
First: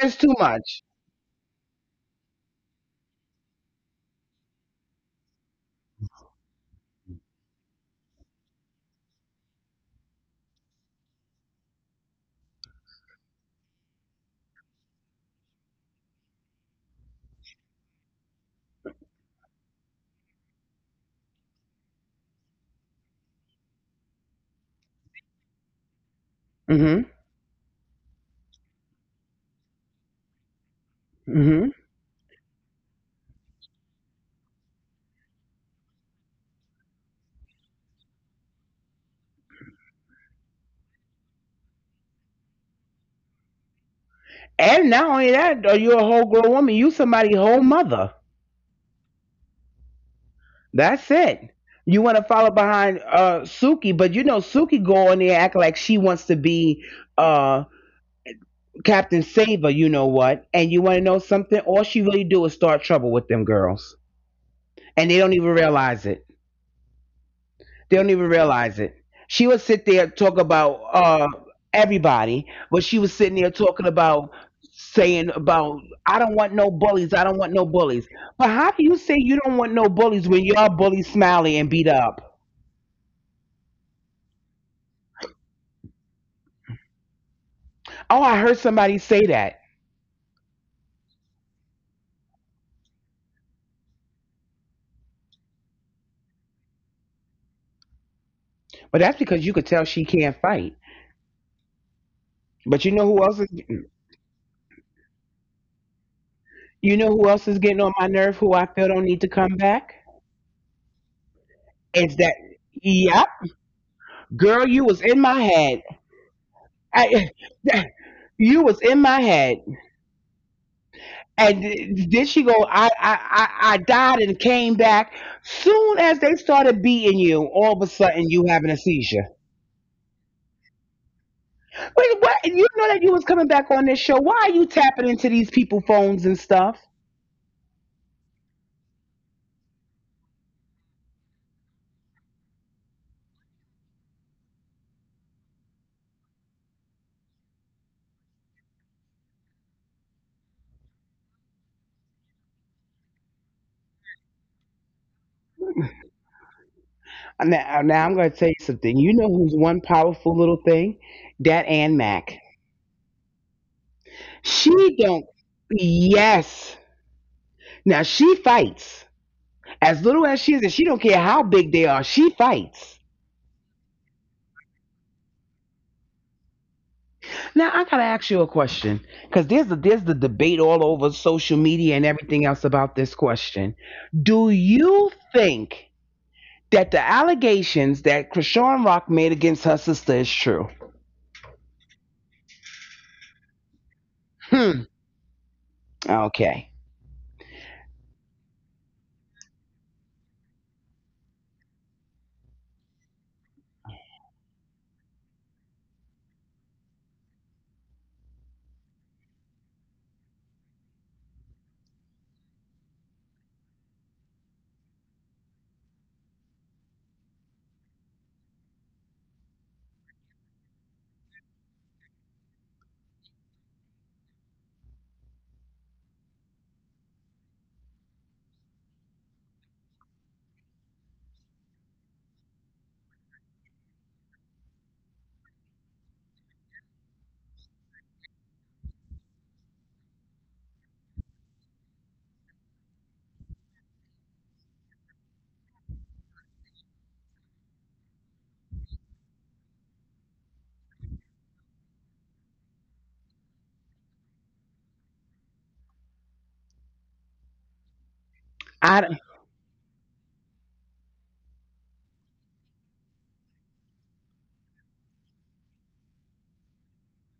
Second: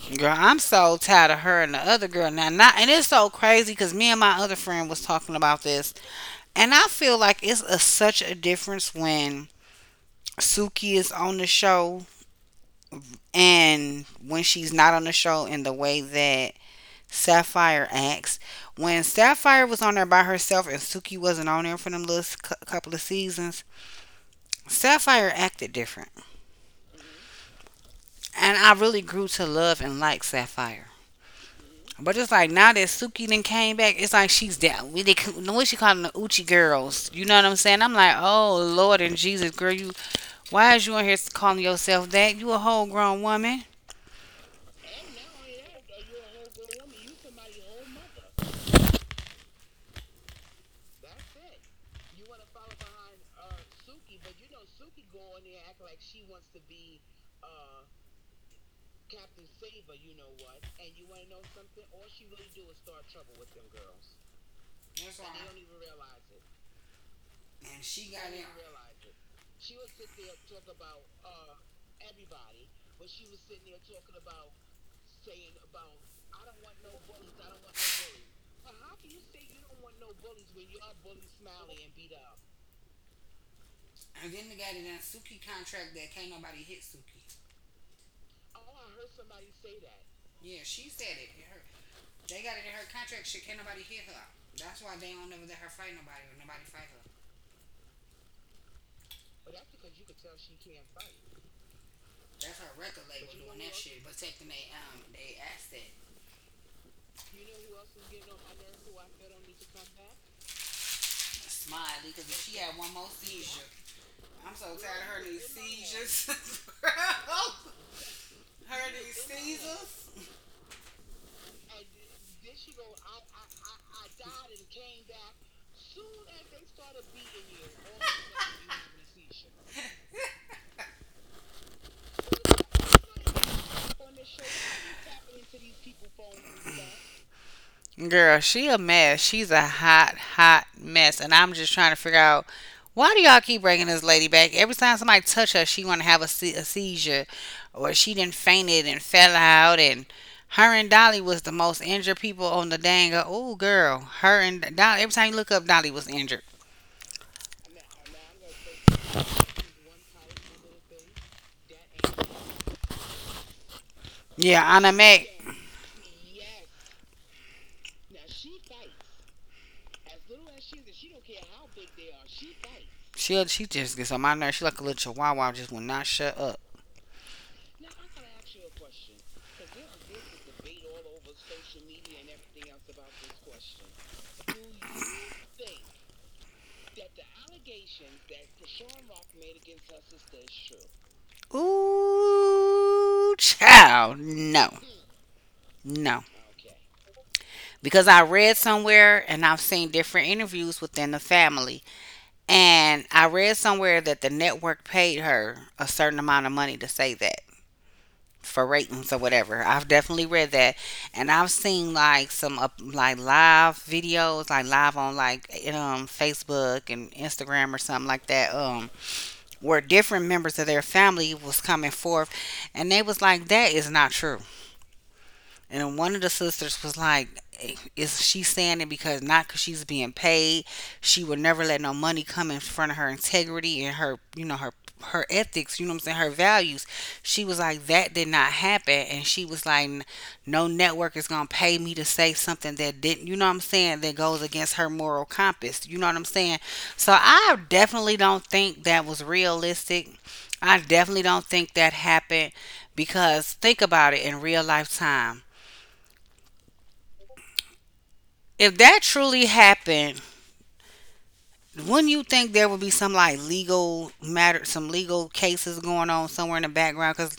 [SPEAKER 2] It's
[SPEAKER 1] Girl,
[SPEAKER 2] too
[SPEAKER 1] I'm
[SPEAKER 2] much.
[SPEAKER 1] so tired of her and the other girl now. Not, and it's so crazy because me and my other friend was talking about this, and I feel like it's such a difference when Suki is on the show and when she's not on the show in the way that Sapphire acts. When Sapphire was on there by herself and Suki wasn't on there for them little couple of seasons, Sapphire acted different,
[SPEAKER 2] Mhm.
[SPEAKER 1] and I really grew to love and like Sapphire.
[SPEAKER 2] Mhm.
[SPEAKER 1] But it's like now that Suki then came back, it's like she's down. We they the way she calling the Uchi girls. You know what I'm saying? I'm like, oh Lord and Jesus, girl, you why is you in here calling yourself that? You a whole grown woman.
[SPEAKER 2] And not only that, are you a whole grown woman? You somebody whole mother. That's it. You want to follow behind, Suki, but you know Suki go on there act like she wants to be, uh." Captain Save her, you know what? And you want to know something? All she really do is start trouble with them girls, and they
[SPEAKER 1] That's all.
[SPEAKER 2] don't even realize it.
[SPEAKER 1] And
[SPEAKER 2] They don't
[SPEAKER 1] she
[SPEAKER 2] even
[SPEAKER 1] got in,
[SPEAKER 2] realize it. She would sit there and talk about, everybody, but she was sitting there talking about, saying about, I don't want no bullies. I don't want no bullies. But how do you say you don't want no bullies when y'all bully Smiley and beat up?
[SPEAKER 1] and then they got in that Suki contract that can't nobody hit Suki.
[SPEAKER 2] Oh, I heard somebody say that,
[SPEAKER 1] Yeah, she said it. Her, they got it in her contract. She can't nobody hit her. That's why they don't never let her fight nobody or nobody fight her.
[SPEAKER 2] but that's because you could tell she can't fight.
[SPEAKER 1] That's her record
[SPEAKER 2] But you
[SPEAKER 1] label
[SPEAKER 2] know who
[SPEAKER 1] doing
[SPEAKER 2] else
[SPEAKER 1] that
[SPEAKER 2] is?
[SPEAKER 1] shit, protecting they asset.
[SPEAKER 2] You know who else is getting on my nerve, who I feel don't need to come back?
[SPEAKER 1] Smiley, because
[SPEAKER 2] Is
[SPEAKER 1] if
[SPEAKER 2] that,
[SPEAKER 1] she had one more
[SPEAKER 2] yep,
[SPEAKER 1] seizure, I'm so
[SPEAKER 2] girl?
[SPEAKER 1] tired of
[SPEAKER 2] You was
[SPEAKER 1] her and
[SPEAKER 2] in
[SPEAKER 1] these
[SPEAKER 2] my head.
[SPEAKER 1] seizures. Girl,
[SPEAKER 2] I,
[SPEAKER 1] her
[SPEAKER 2] you was
[SPEAKER 1] and
[SPEAKER 2] in
[SPEAKER 1] these
[SPEAKER 2] my head.
[SPEAKER 1] seizures.
[SPEAKER 2] And then she go, I died and came back. Soon as they started beating you, all of a sudden you having a seizure. Wait, what? You know that you was coming back on this show. Why are you tapping into these people phones and stuff?
[SPEAKER 1] Girl, she a mess. She's a hot, hot mess, and I'm just trying to figure out why do y'all keep bringing this lady back? Every time somebody touch her, she want to have a, a seizure, or she done fainted and fell out, and her and Dolly was the most injured people on the dang. Oh, girl, her and Dolly. Every time you look up, Dolly was injured.
[SPEAKER 2] And now I'm going to tell you something. You know who's one powerful little thing? That Ann Mac.
[SPEAKER 1] Yeah,
[SPEAKER 2] She
[SPEAKER 1] Anna
[SPEAKER 2] don't.
[SPEAKER 1] Mac.
[SPEAKER 2] Yes. Now she fights. As little as she is, and she don't care how big they are. She fights.
[SPEAKER 1] She just gets on my nerves. She like a little chihuahua, just will not shut up.
[SPEAKER 2] Now I gotta ask you a question, because there's the debate all over social media and everything else about this question. Do you think that the allegations that Krishan Rock made against her sister is true?
[SPEAKER 1] Ooh, child, no,
[SPEAKER 2] Hmm.
[SPEAKER 1] no.
[SPEAKER 2] Okay.
[SPEAKER 1] Because I read somewhere and I've seen different interviews within the family, and I read somewhere that the network paid her a certain amount of money to say that for ratings or whatever. I've definitely read that, and I've seen like some up like live videos, like live on like Facebook and Instagram or something like that. Where different members of their family was coming forth and they was like that is not true and one of the sisters was like is she saying it because not because she's being paid she would never let no money come in front of her integrity and her you know her her ethics you know what I'm saying her values she was like that did not happen and she was like "N- no network is gonna pay me to say something that didn't you know what I'm saying that goes against her moral compass you know what I'm saying so I definitely don't think that was realistic I definitely don't think that happened because think about it in real life time. If that
[SPEAKER 2] I
[SPEAKER 1] truly happened, wouldn't you think there would be some like legal matter, some legal cases going on somewhere in the background? Because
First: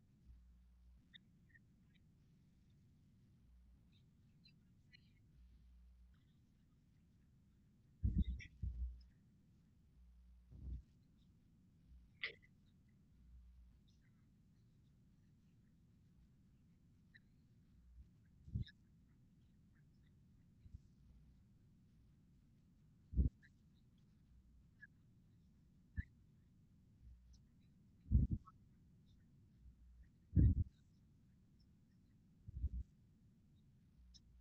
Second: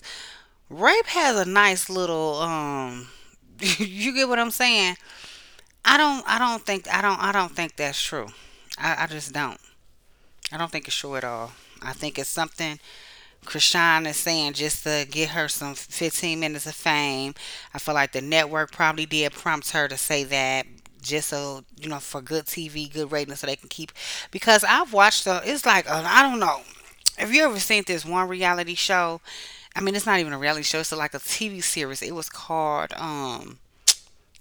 [SPEAKER 1] rape has a nice little You get what I'm saying? I don't think that's true. I just don't. I don't think it's true at all. I think it's something Krishan is saying just to get her some 15 minutes of fame. I feel like the network probably did prompt her to say that just so you know for good TV, good ratings, so they can keep. Because I've watched the, it's like I don't know. Have you ever seen this one reality show? I mean, it's not even a reality show. It's like a TV series. It was called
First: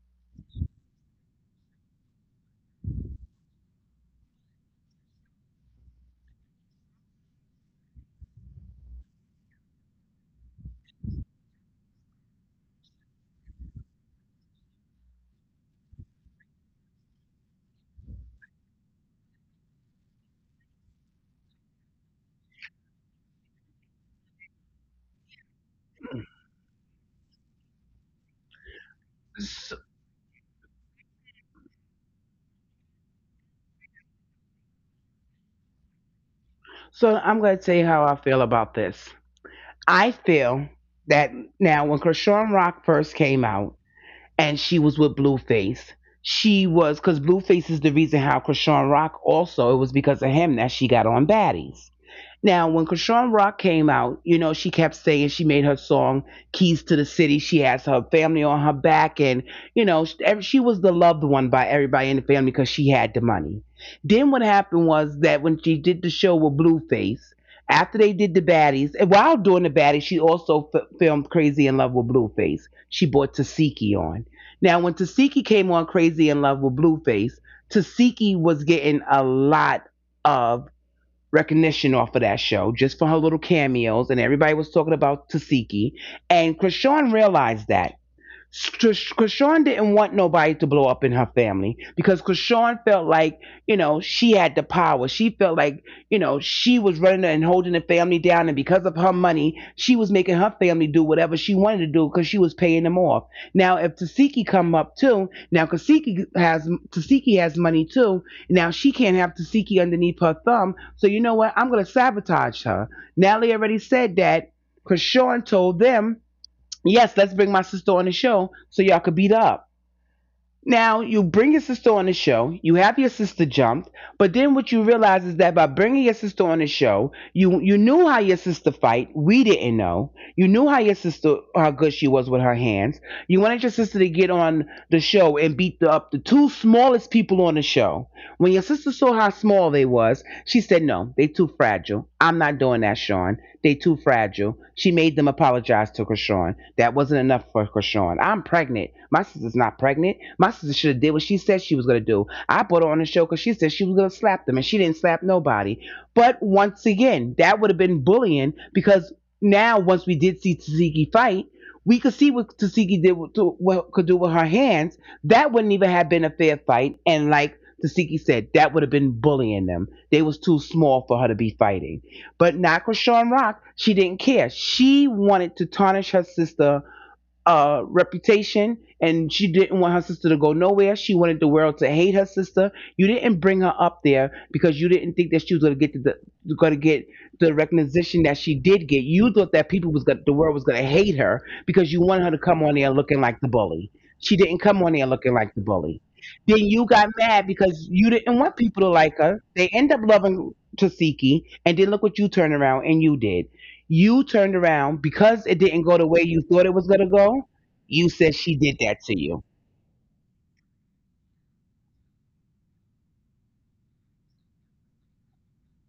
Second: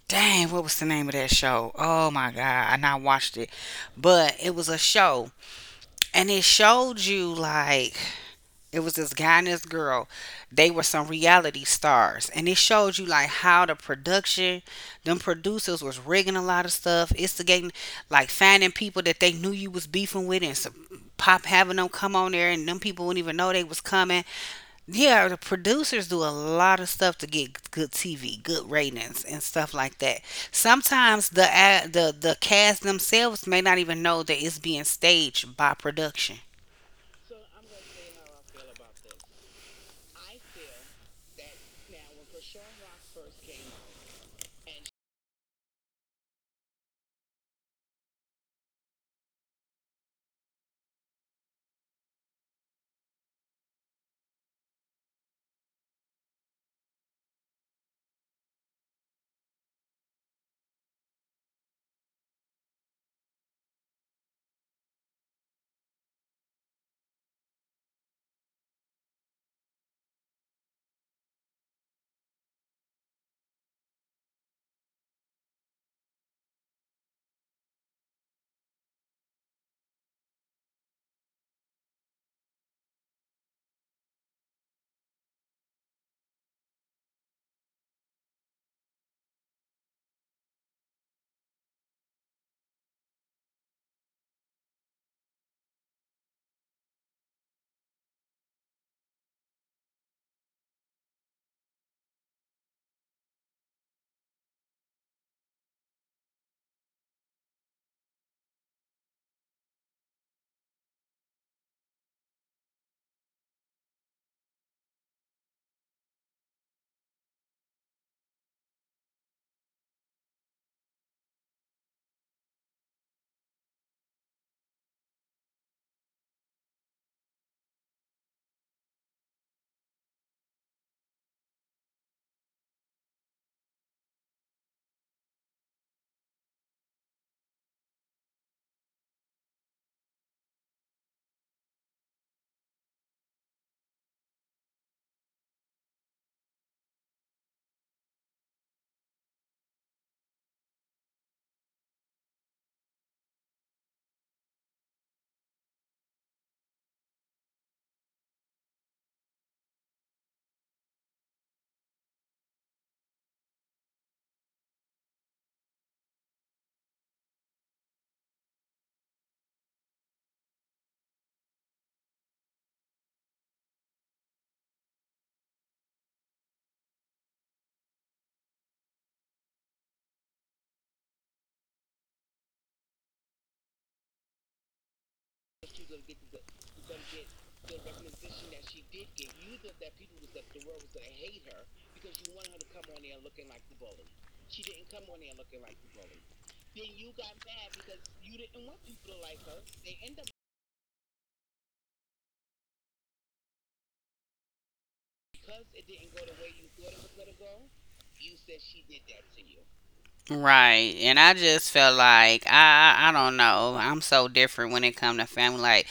[SPEAKER 1] Dang, what was the name of that show? Oh my god, I not watched it, but it was a show, and it showed you like it was this guy and this girl. They were some reality stars. And it showed you like how the production, them producers was rigging a lot of stuff, instigating, like finding people that they knew you was beefing with and some pop having them come on there and them people wouldn't even know they was coming. Yeah, the producers do a lot of stuff to get good TV, good ratings and stuff
[SPEAKER 2] don't.
[SPEAKER 1] like that. Sometimes the cast themselves may not even know that it's being staged by production.
[SPEAKER 2] So I'm going to tell you how I feel about this. I feel that now when Krishan Rock first came out and she was with Blueface, she was because Blueface is the reason how Krishan Rock also it was because of him that she got on Baddies. Now, when Krishan Rock came out, you know, she kept saying she made her song Keys to the City. She has her family on her back, and, you know, she was the loved one by everybody in the family because she had the money. Then what happened was that when she did the show with Blueface, after they did the baddies, and while doing the baddies, she also filmed Crazy in Love with Blueface. She brought Tasiki on. Now, when Tasiki came on Crazy in Love with Blueface, Tasiki was getting a lot of recognition off of that show just for her little cameos, and everybody was talking about Tasiki. And Krishan realized that. Krishan didn't want nobody to blow up in her family because Krishan felt like, you know, she had the power. She felt like, you know, she was running and holding the family down. And because of her money, she was making her family do whatever she wanted to do because she was paying them off. Now, if Tasiki come up too, now Kasiki has, Tasiki has money too. Now she can't have Tasiki underneath her thumb. So you know what? I'm going to sabotage her. Natalie already said that. Krishan told them, yes, let's bring my sister on the show so y'all could beat her up. Now, you bring your sister on the show, you have your sister jumped, but then what you realize is that by bringing your sister on the show, you knew how your sister fight. We didn't know. You knew how your sister how good she was with her hands. You wanted your sister to get on the show and beat up the two smallest people on the show. When your sister saw how small they was, she said, "No, they too fragile. I'm not doing that, Sean." They too fragile. She made them apologize to Krishan. That wasn't enough for Krishan. I'm pregnant. My sister's not pregnant. My sister should have did what she said she was gonna do. I put her on the show because she said she was gonna slap them, and she didn't slap nobody. But once again, that would have been bullying because now once we did see Taziki fight, we could see what Tasiki did what could do with her hands. That wouldn't even have been a fair fight. And like Tasiki said, that would have been bullying them. They was too small for her to be fighting. But not Krishan Rock. She didn't care. She wanted to tarnish her sister reputation, and she didn't want her sister to go nowhere. She wanted the world to hate her sister. You didn't bring her up there because you didn't think that she was going to get the going to get the recognition that she did get. You thought that people was going the world was going to hate her because you wanted her to come on there looking like the bully. She didn't come on there looking like the bully. Then you got mad because you didn't want people to like her. They end up loving Tasiki, and then look what you turn around and you did. You turned around because it didn't go the way you thought it was going to go. You said she did that to you.
[SPEAKER 1] Right. And I just felt like I don't know. I'm so different when it come to family. Like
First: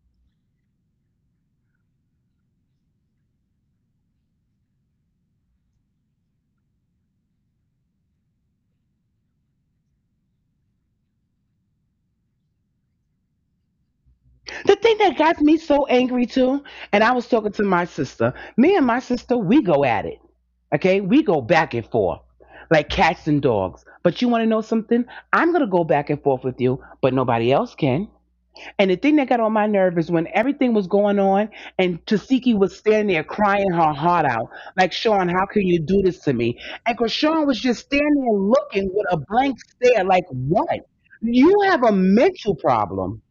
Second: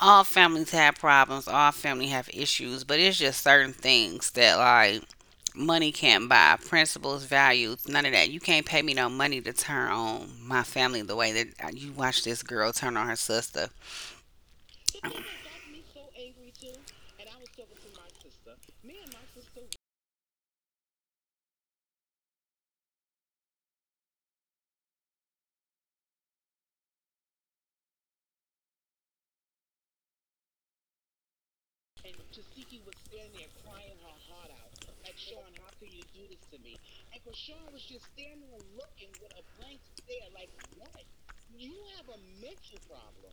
[SPEAKER 1] all families have problems, all family have issues, but it's just certain things that like money can't buy, principles, values, none of that. You can't pay me no money to turn on my family the way that you watch this girl turn on her sister.
[SPEAKER 2] The thing that got me so angry too, and I was talking to my sister. Me and my sister, we go at it. Okay? We go back and forth like cats and dogs. But you want to know something? I'm going to go back and forth with you, but nobody else can. And the thing that got on my nerve is when everything was going on and Tasiki was standing there crying her heart out, like, Sean, how can you do this to me? And because Sean was just standing there looking with a blank stare, like, what? You have a mental problem.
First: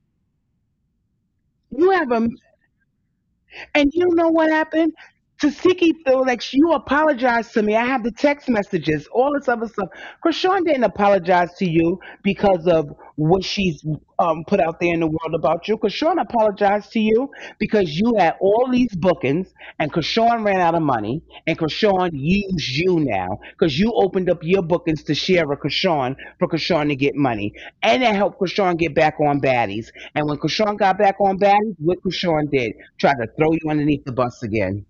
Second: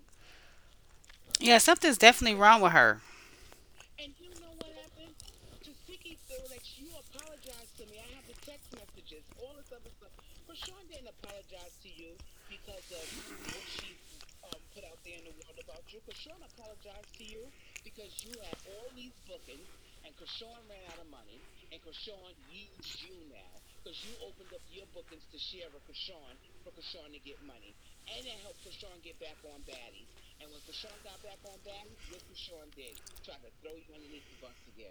[SPEAKER 1] Yeah,
[SPEAKER 2] You
[SPEAKER 1] something's
[SPEAKER 2] have a,
[SPEAKER 1] definitely wrong with her.
[SPEAKER 2] and you know what happened? Tasiki feel like you apologized to me. I have the text messages, all this other stuff. Krishan didn't apologize to you because of what she's put out there in the world about you. Krishan apologized to you because you had all these bookings and Krishan ran out of money and Krishan used you now because you opened up your bookings to share with Krishan for Krishan to get money. And that helped Krishan get back on baddies. And when Krishan got back on baddies, what Krishan did, tried to throw you underneath the bus again.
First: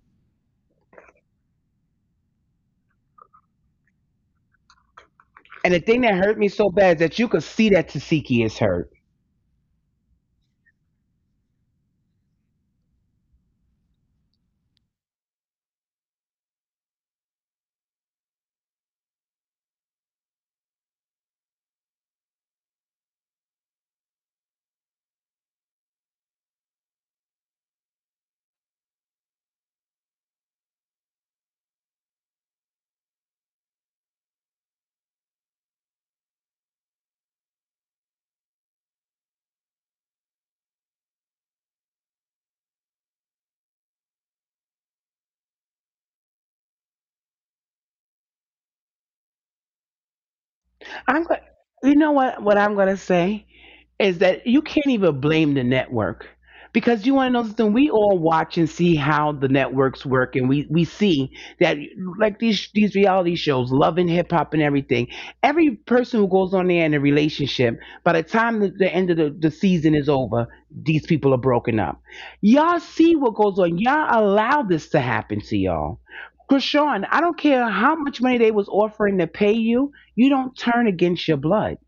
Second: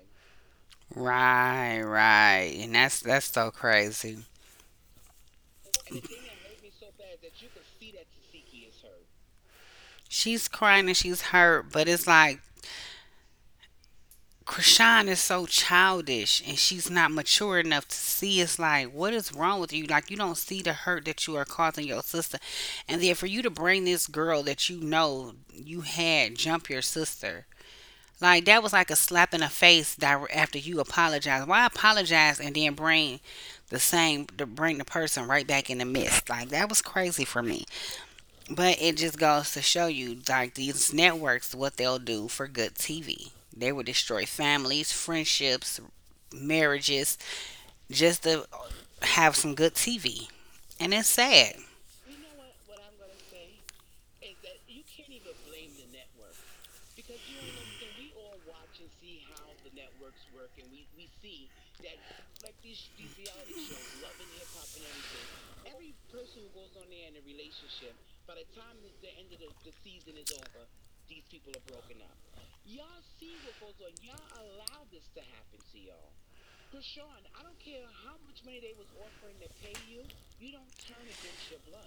[SPEAKER 1] Right, right. And that's so crazy.
[SPEAKER 2] And the thing that hurt me so bad is that you could see that Tasiki is hurt.
[SPEAKER 1] She's crying and she's hurt, but it's like Krishan is so childish and she's not mature enough to see it's like, what is wrong with you? Like, you don't see the hurt that you are causing your sister. And then for you to bring this girl that you know you had jump your sister, like, that was like a slap in the face after you apologize. Why apologize and then bring to bring the person right back in the midst? Like, that was crazy for me. But it just goes to show you, like these networks, what they'll do for good TV. They will destroy families, friendships, marriages, just to have some good TV. And it's
[SPEAKER 2] I'm going.
[SPEAKER 1] sad.
[SPEAKER 2] You know what? What I'm going to say is that you can't even blame the network because you want to know something. We all watch and see how the networks work, and we see that like these reality shows, Love and Hip Hop and everything. Every person who goes on there in a relationship, by the time the end of the season is over, these people are broken up. Y'all see what goes on. Y'all allow this to happen to y'all. Krishan, I don't care how much money they was offering to pay you, you don't turn against your blood.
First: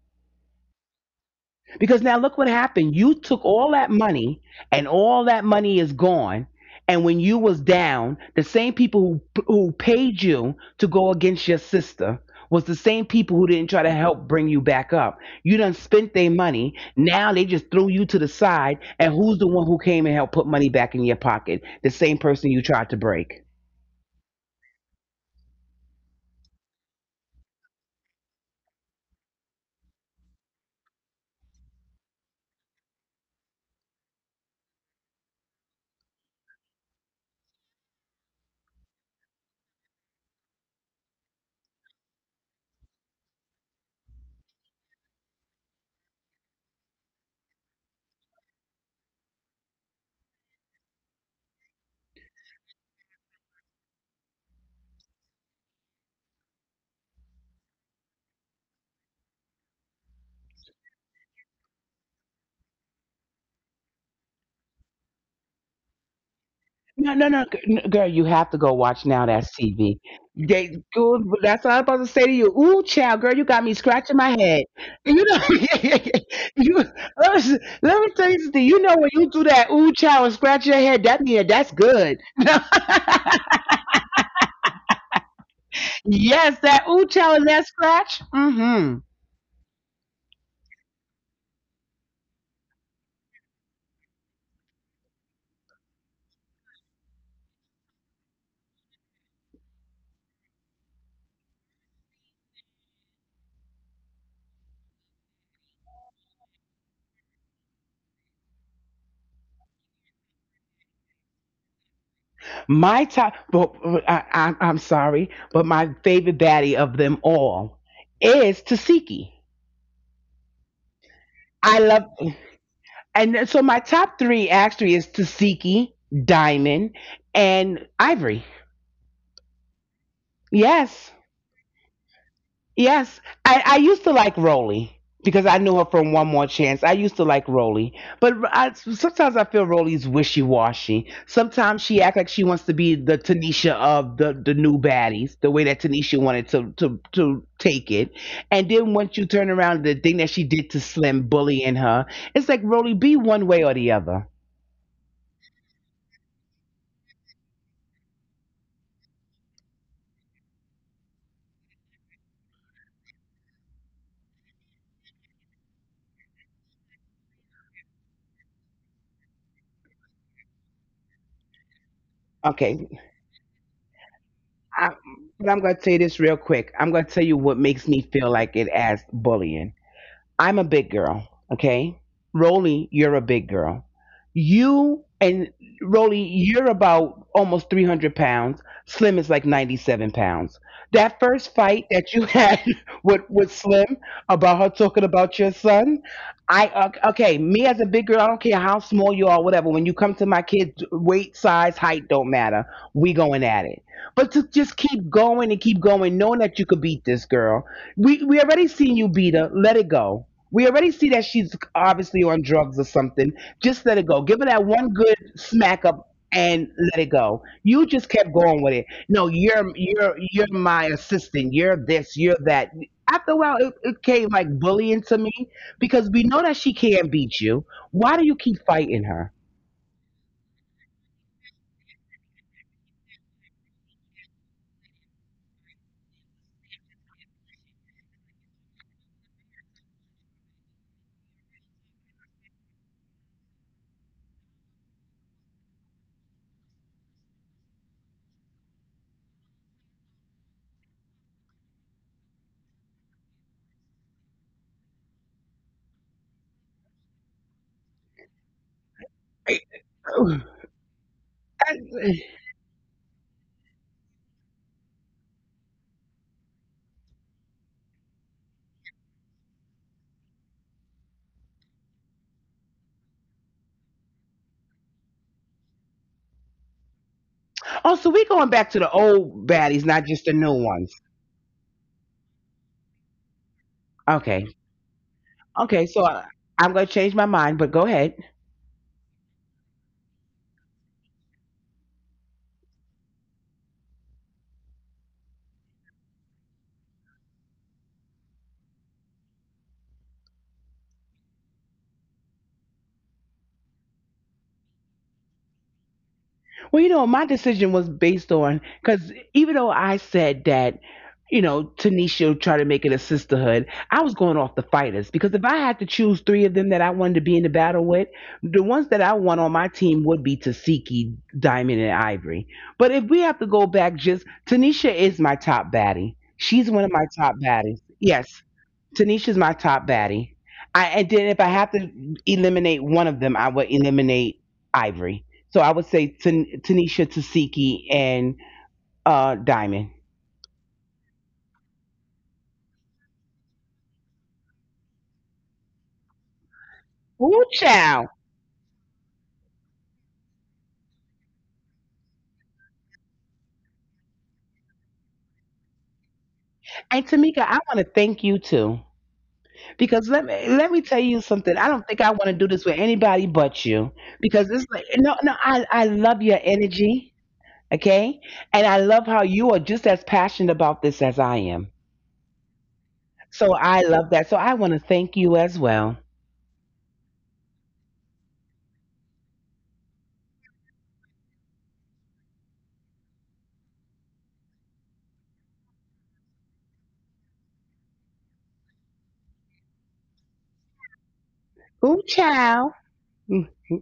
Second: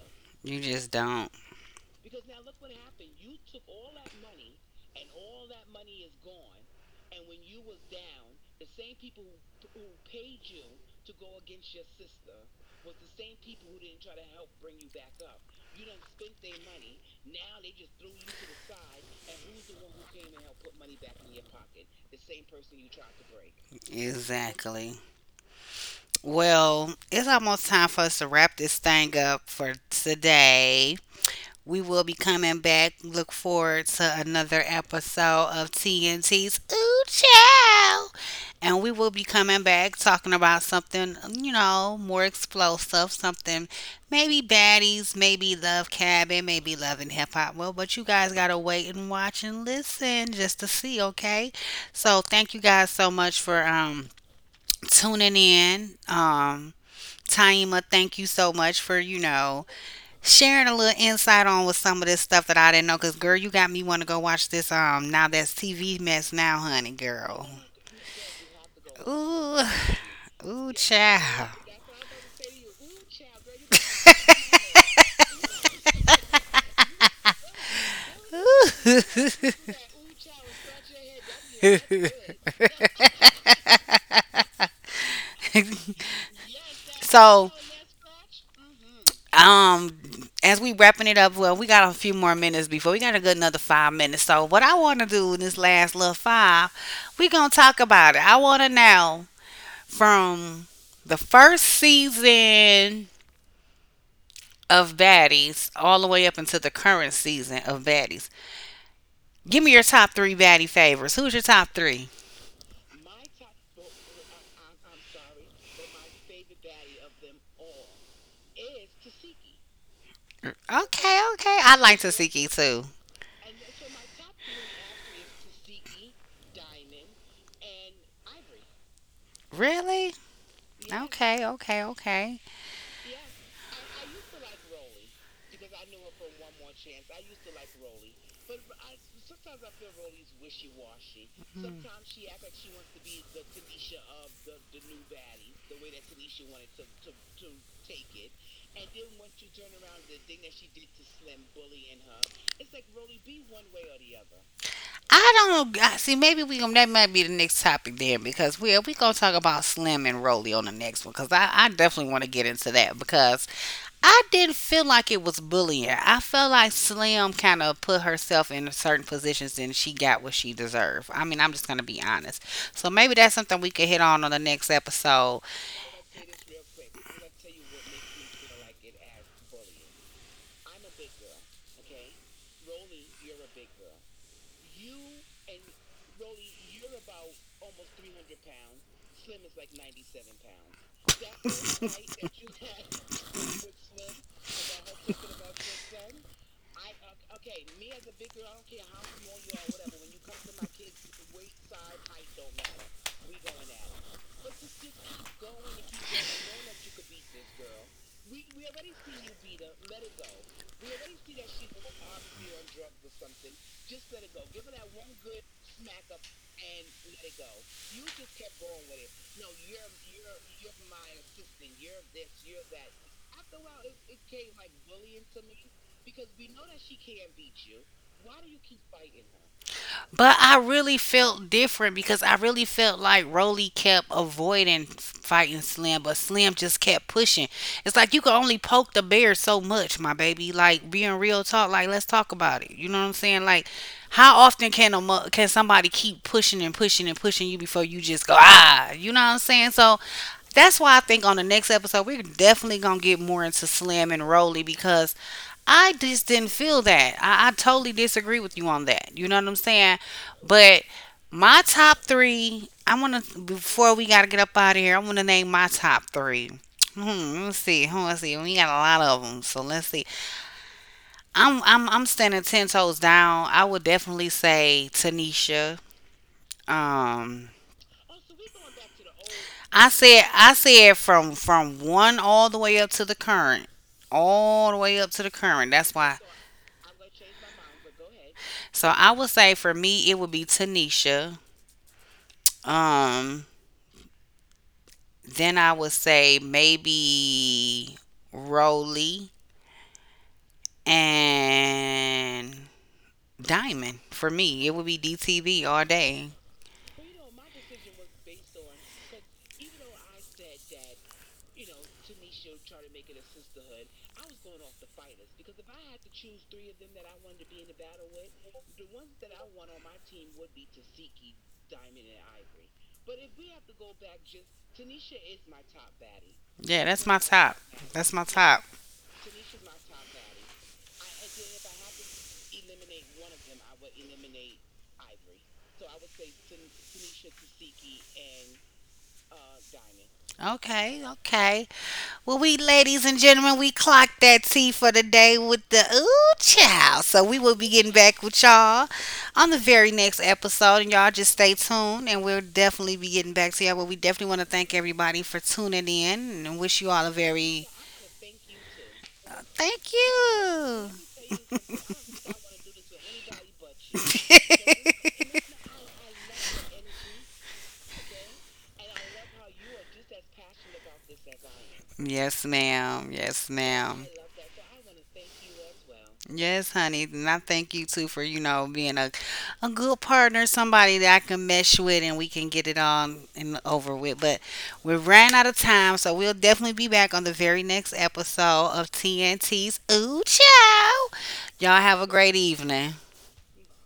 [SPEAKER 1] You just don't.
[SPEAKER 2] Because now look what happened. You took all that money and all that money is gone. And when you was down, the same people who paid you to go against your sister was the same people who didn't try to help bring you back up. You done spent their money. Now they just threw you to the side. And who's the one who came and helped put money back in your pocket? The same person you tried to break.
[SPEAKER 1] Exactly. Well, it's almost time for us to wrap this thing up for today. We will be coming back. Look forward to another episode of TNT's Ooh Chow. And we will be coming back talking about something, you know, more explosive, something maybe baddies, maybe love cabin, maybe love and hip hop. Well, but you guys gotta wait and watch and listen just to see, okay? So thank you guys so much for tuning in. Taima, thank you so much for, you know, sharing a little insight on with some of this stuff that I didn't know. Cause girl, you got me want to go watch this. Now that's TV mess now, honey,
[SPEAKER 2] No, no, no,
[SPEAKER 1] girl.
[SPEAKER 2] girl, you have to go watch now. That's
[SPEAKER 1] Ooh,
[SPEAKER 2] TV. They
[SPEAKER 1] ooh,
[SPEAKER 2] go.
[SPEAKER 1] child.
[SPEAKER 2] That's what I'm supposed to say to you. Ooh, child, girl, you got me scratching my head. You know, you let me tell you something. You know when you do
[SPEAKER 1] Ooh.
[SPEAKER 2] that, ooh, child, and scratch your head. That yeah, that's good. Yes, that ooh, child, and
[SPEAKER 1] So,
[SPEAKER 2] that scratch. Mm-hmm.
[SPEAKER 1] um, as we wrapping it up, well, we got a few more minutes before we got a good another five minutes. So, what I want to do in this last little five, we gonna talk about it. I want to know from the first season of baddies all the way up into the current season of baddies. Give me your top three baddie favors. Who's your top three?
[SPEAKER 2] My top. But I'm sorry, but my favorite baddie of them all is Tasiki.
[SPEAKER 1] Okay, okay. I
[SPEAKER 2] I
[SPEAKER 1] like
[SPEAKER 2] love.
[SPEAKER 1] Tasiki too.
[SPEAKER 2] And then- so my top 3 actually is Tasiki, Diamond, and Ivory.
[SPEAKER 1] Really?
[SPEAKER 2] Yes,
[SPEAKER 1] Okay, okay, okay.
[SPEAKER 2] yes. I used to like Rolly because I knew her from One More Chance. I used to like Rolly, but I, sometimes I feel Rolly's wishy washy. Sometimes she acts like she wants to be the Tanisha of the new baddies, the way that Tanisha wanted to, to take it. And then once you turn around, the thing that she did to Slim bullying her, it's like Rolly, be one way or the other.
[SPEAKER 1] I don't know. I- See, maybe we gonna that might be the next topic then because we gonna talk about Slim and Rolly on the next one because I definitely want to get into that because I didn't feel like it was bullying. I felt like Slim kind of put herself in certain positions and she got what she deserved. I mean, I'm just gonna be honest. So
[SPEAKER 2] Okay,
[SPEAKER 1] maybe that's something we could hit on the next
[SPEAKER 2] I,
[SPEAKER 1] episode.
[SPEAKER 2] but I'm going to tell you this real quick. I'm going to tell you what makes me feel like it as bullying. I'm a big girl, okay? Rolly, you're a big girl. You and Rolly, you're about almost 300 pounds. Slim is like 97 pounds. That first fight that you had with Slim about her talking about your son, okay, me as a big girl, I don't care how small you are, whatever. When you come to my kids, weight, size, height don't matter. We going at it. But to just keep going and keep going, knowing that you could beat this girl, we already seen you beat her. Let it go. We already see that she's obviously on drugs or something. Just let it go. Give her that one good smack up and let it go. You just kept going with it. No, you're you're my assistant. You're this. You're that. After a while, it came like bullying to me because we know that she can't beat you. Why do you keep fighting her?
[SPEAKER 1] But I really felt different because I really felt like Roly kept avoiding fighting Slim, but Slim just kept pushing. It's like you can only poke the bear so much, my baby. Like being real talk, like let's talk about it. You know what I'm saying? Like how often can a can somebody keep pushing and pushing and pushing you before you just go ah? You know what I'm saying? So that's why I think on the next episode we're definitely gonna get more into Slim and Roly because I just didn't feel that. I totally disagree with you on that. You know what I'm saying? But my top three, I want to, before we got to get up out of here, I want to name my top three. Hmm, let's see. Hmm, let's see. We got a lot of them, so let's see. I'm standing 10 toes down. I would definitely say Tanisha. Um,
[SPEAKER 2] Oh, so we going back to the old baddies,
[SPEAKER 1] I
[SPEAKER 2] not
[SPEAKER 1] said
[SPEAKER 2] just the
[SPEAKER 1] I
[SPEAKER 2] new ones.
[SPEAKER 1] said from one all the way up to the current,
[SPEAKER 2] Okay,
[SPEAKER 1] all the way up to the current.
[SPEAKER 2] okay.
[SPEAKER 1] That's why.
[SPEAKER 2] I'm gonna change my mind, but go ahead.
[SPEAKER 1] So I would say for me it would be Tanisha. Um, then I would say maybe Rolly and Diamond for me. It would be DTV all day.
[SPEAKER 2] Well, you know, my decision was based on because even though I said that, you know, Tanisha tried to make it a sisterhood, I was going off the fighters because if I had to choose 3 of them that I wanted to be in the battle with, the ones that I want on my team would be Tasiki, Diamond, and Ivory. But if we have to go back, just Tanisha is my top baddie. She's
[SPEAKER 1] Yeah,
[SPEAKER 2] one of
[SPEAKER 1] that's
[SPEAKER 2] my
[SPEAKER 1] my
[SPEAKER 2] top
[SPEAKER 1] top.
[SPEAKER 2] baddies.
[SPEAKER 1] That's my
[SPEAKER 2] Yes,
[SPEAKER 1] top.
[SPEAKER 2] Tanisha's my top baddie. I and then if I have to eliminate one of them, I would eliminate Ivory. So I would say Tanisha, Tasiki, and Diamond.
[SPEAKER 1] Okay, okay. Well, we ladies and gentlemen, we clocked that tea for the day with the ooh child. So we
[SPEAKER 2] Ooh,
[SPEAKER 1] will be getting
[SPEAKER 2] child.
[SPEAKER 1] back with y'all on the very next episode, and y'all just stay tuned, and we'll definitely be getting back to y'all. But we definitely want to thank everybody for tuning in, and wish you all
[SPEAKER 2] And
[SPEAKER 1] a
[SPEAKER 2] Tamika, I
[SPEAKER 1] very
[SPEAKER 2] want to thank you too.
[SPEAKER 1] thank
[SPEAKER 2] Because let me
[SPEAKER 1] you.
[SPEAKER 2] tell you something. I don't think I want to do this with anybody but you. Because it's like no no I love your energy. Okay? And I love how you are just as passionate about this as I am.
[SPEAKER 1] Yes, ma'am. Yes,
[SPEAKER 2] So I
[SPEAKER 1] ma'am.
[SPEAKER 2] love that. So I want to thank you as well.
[SPEAKER 1] Yes, honey, and I thank you too for you know being a good partner, somebody that I can mesh with, and we can get it on and over with. But we ran out of time, so we'll definitely be back on the very next episode of TNT's Ooh Chow. Y'all have
[SPEAKER 2] Cũng
[SPEAKER 1] a great
[SPEAKER 2] chào.
[SPEAKER 1] evening.
[SPEAKER 2] Ừm.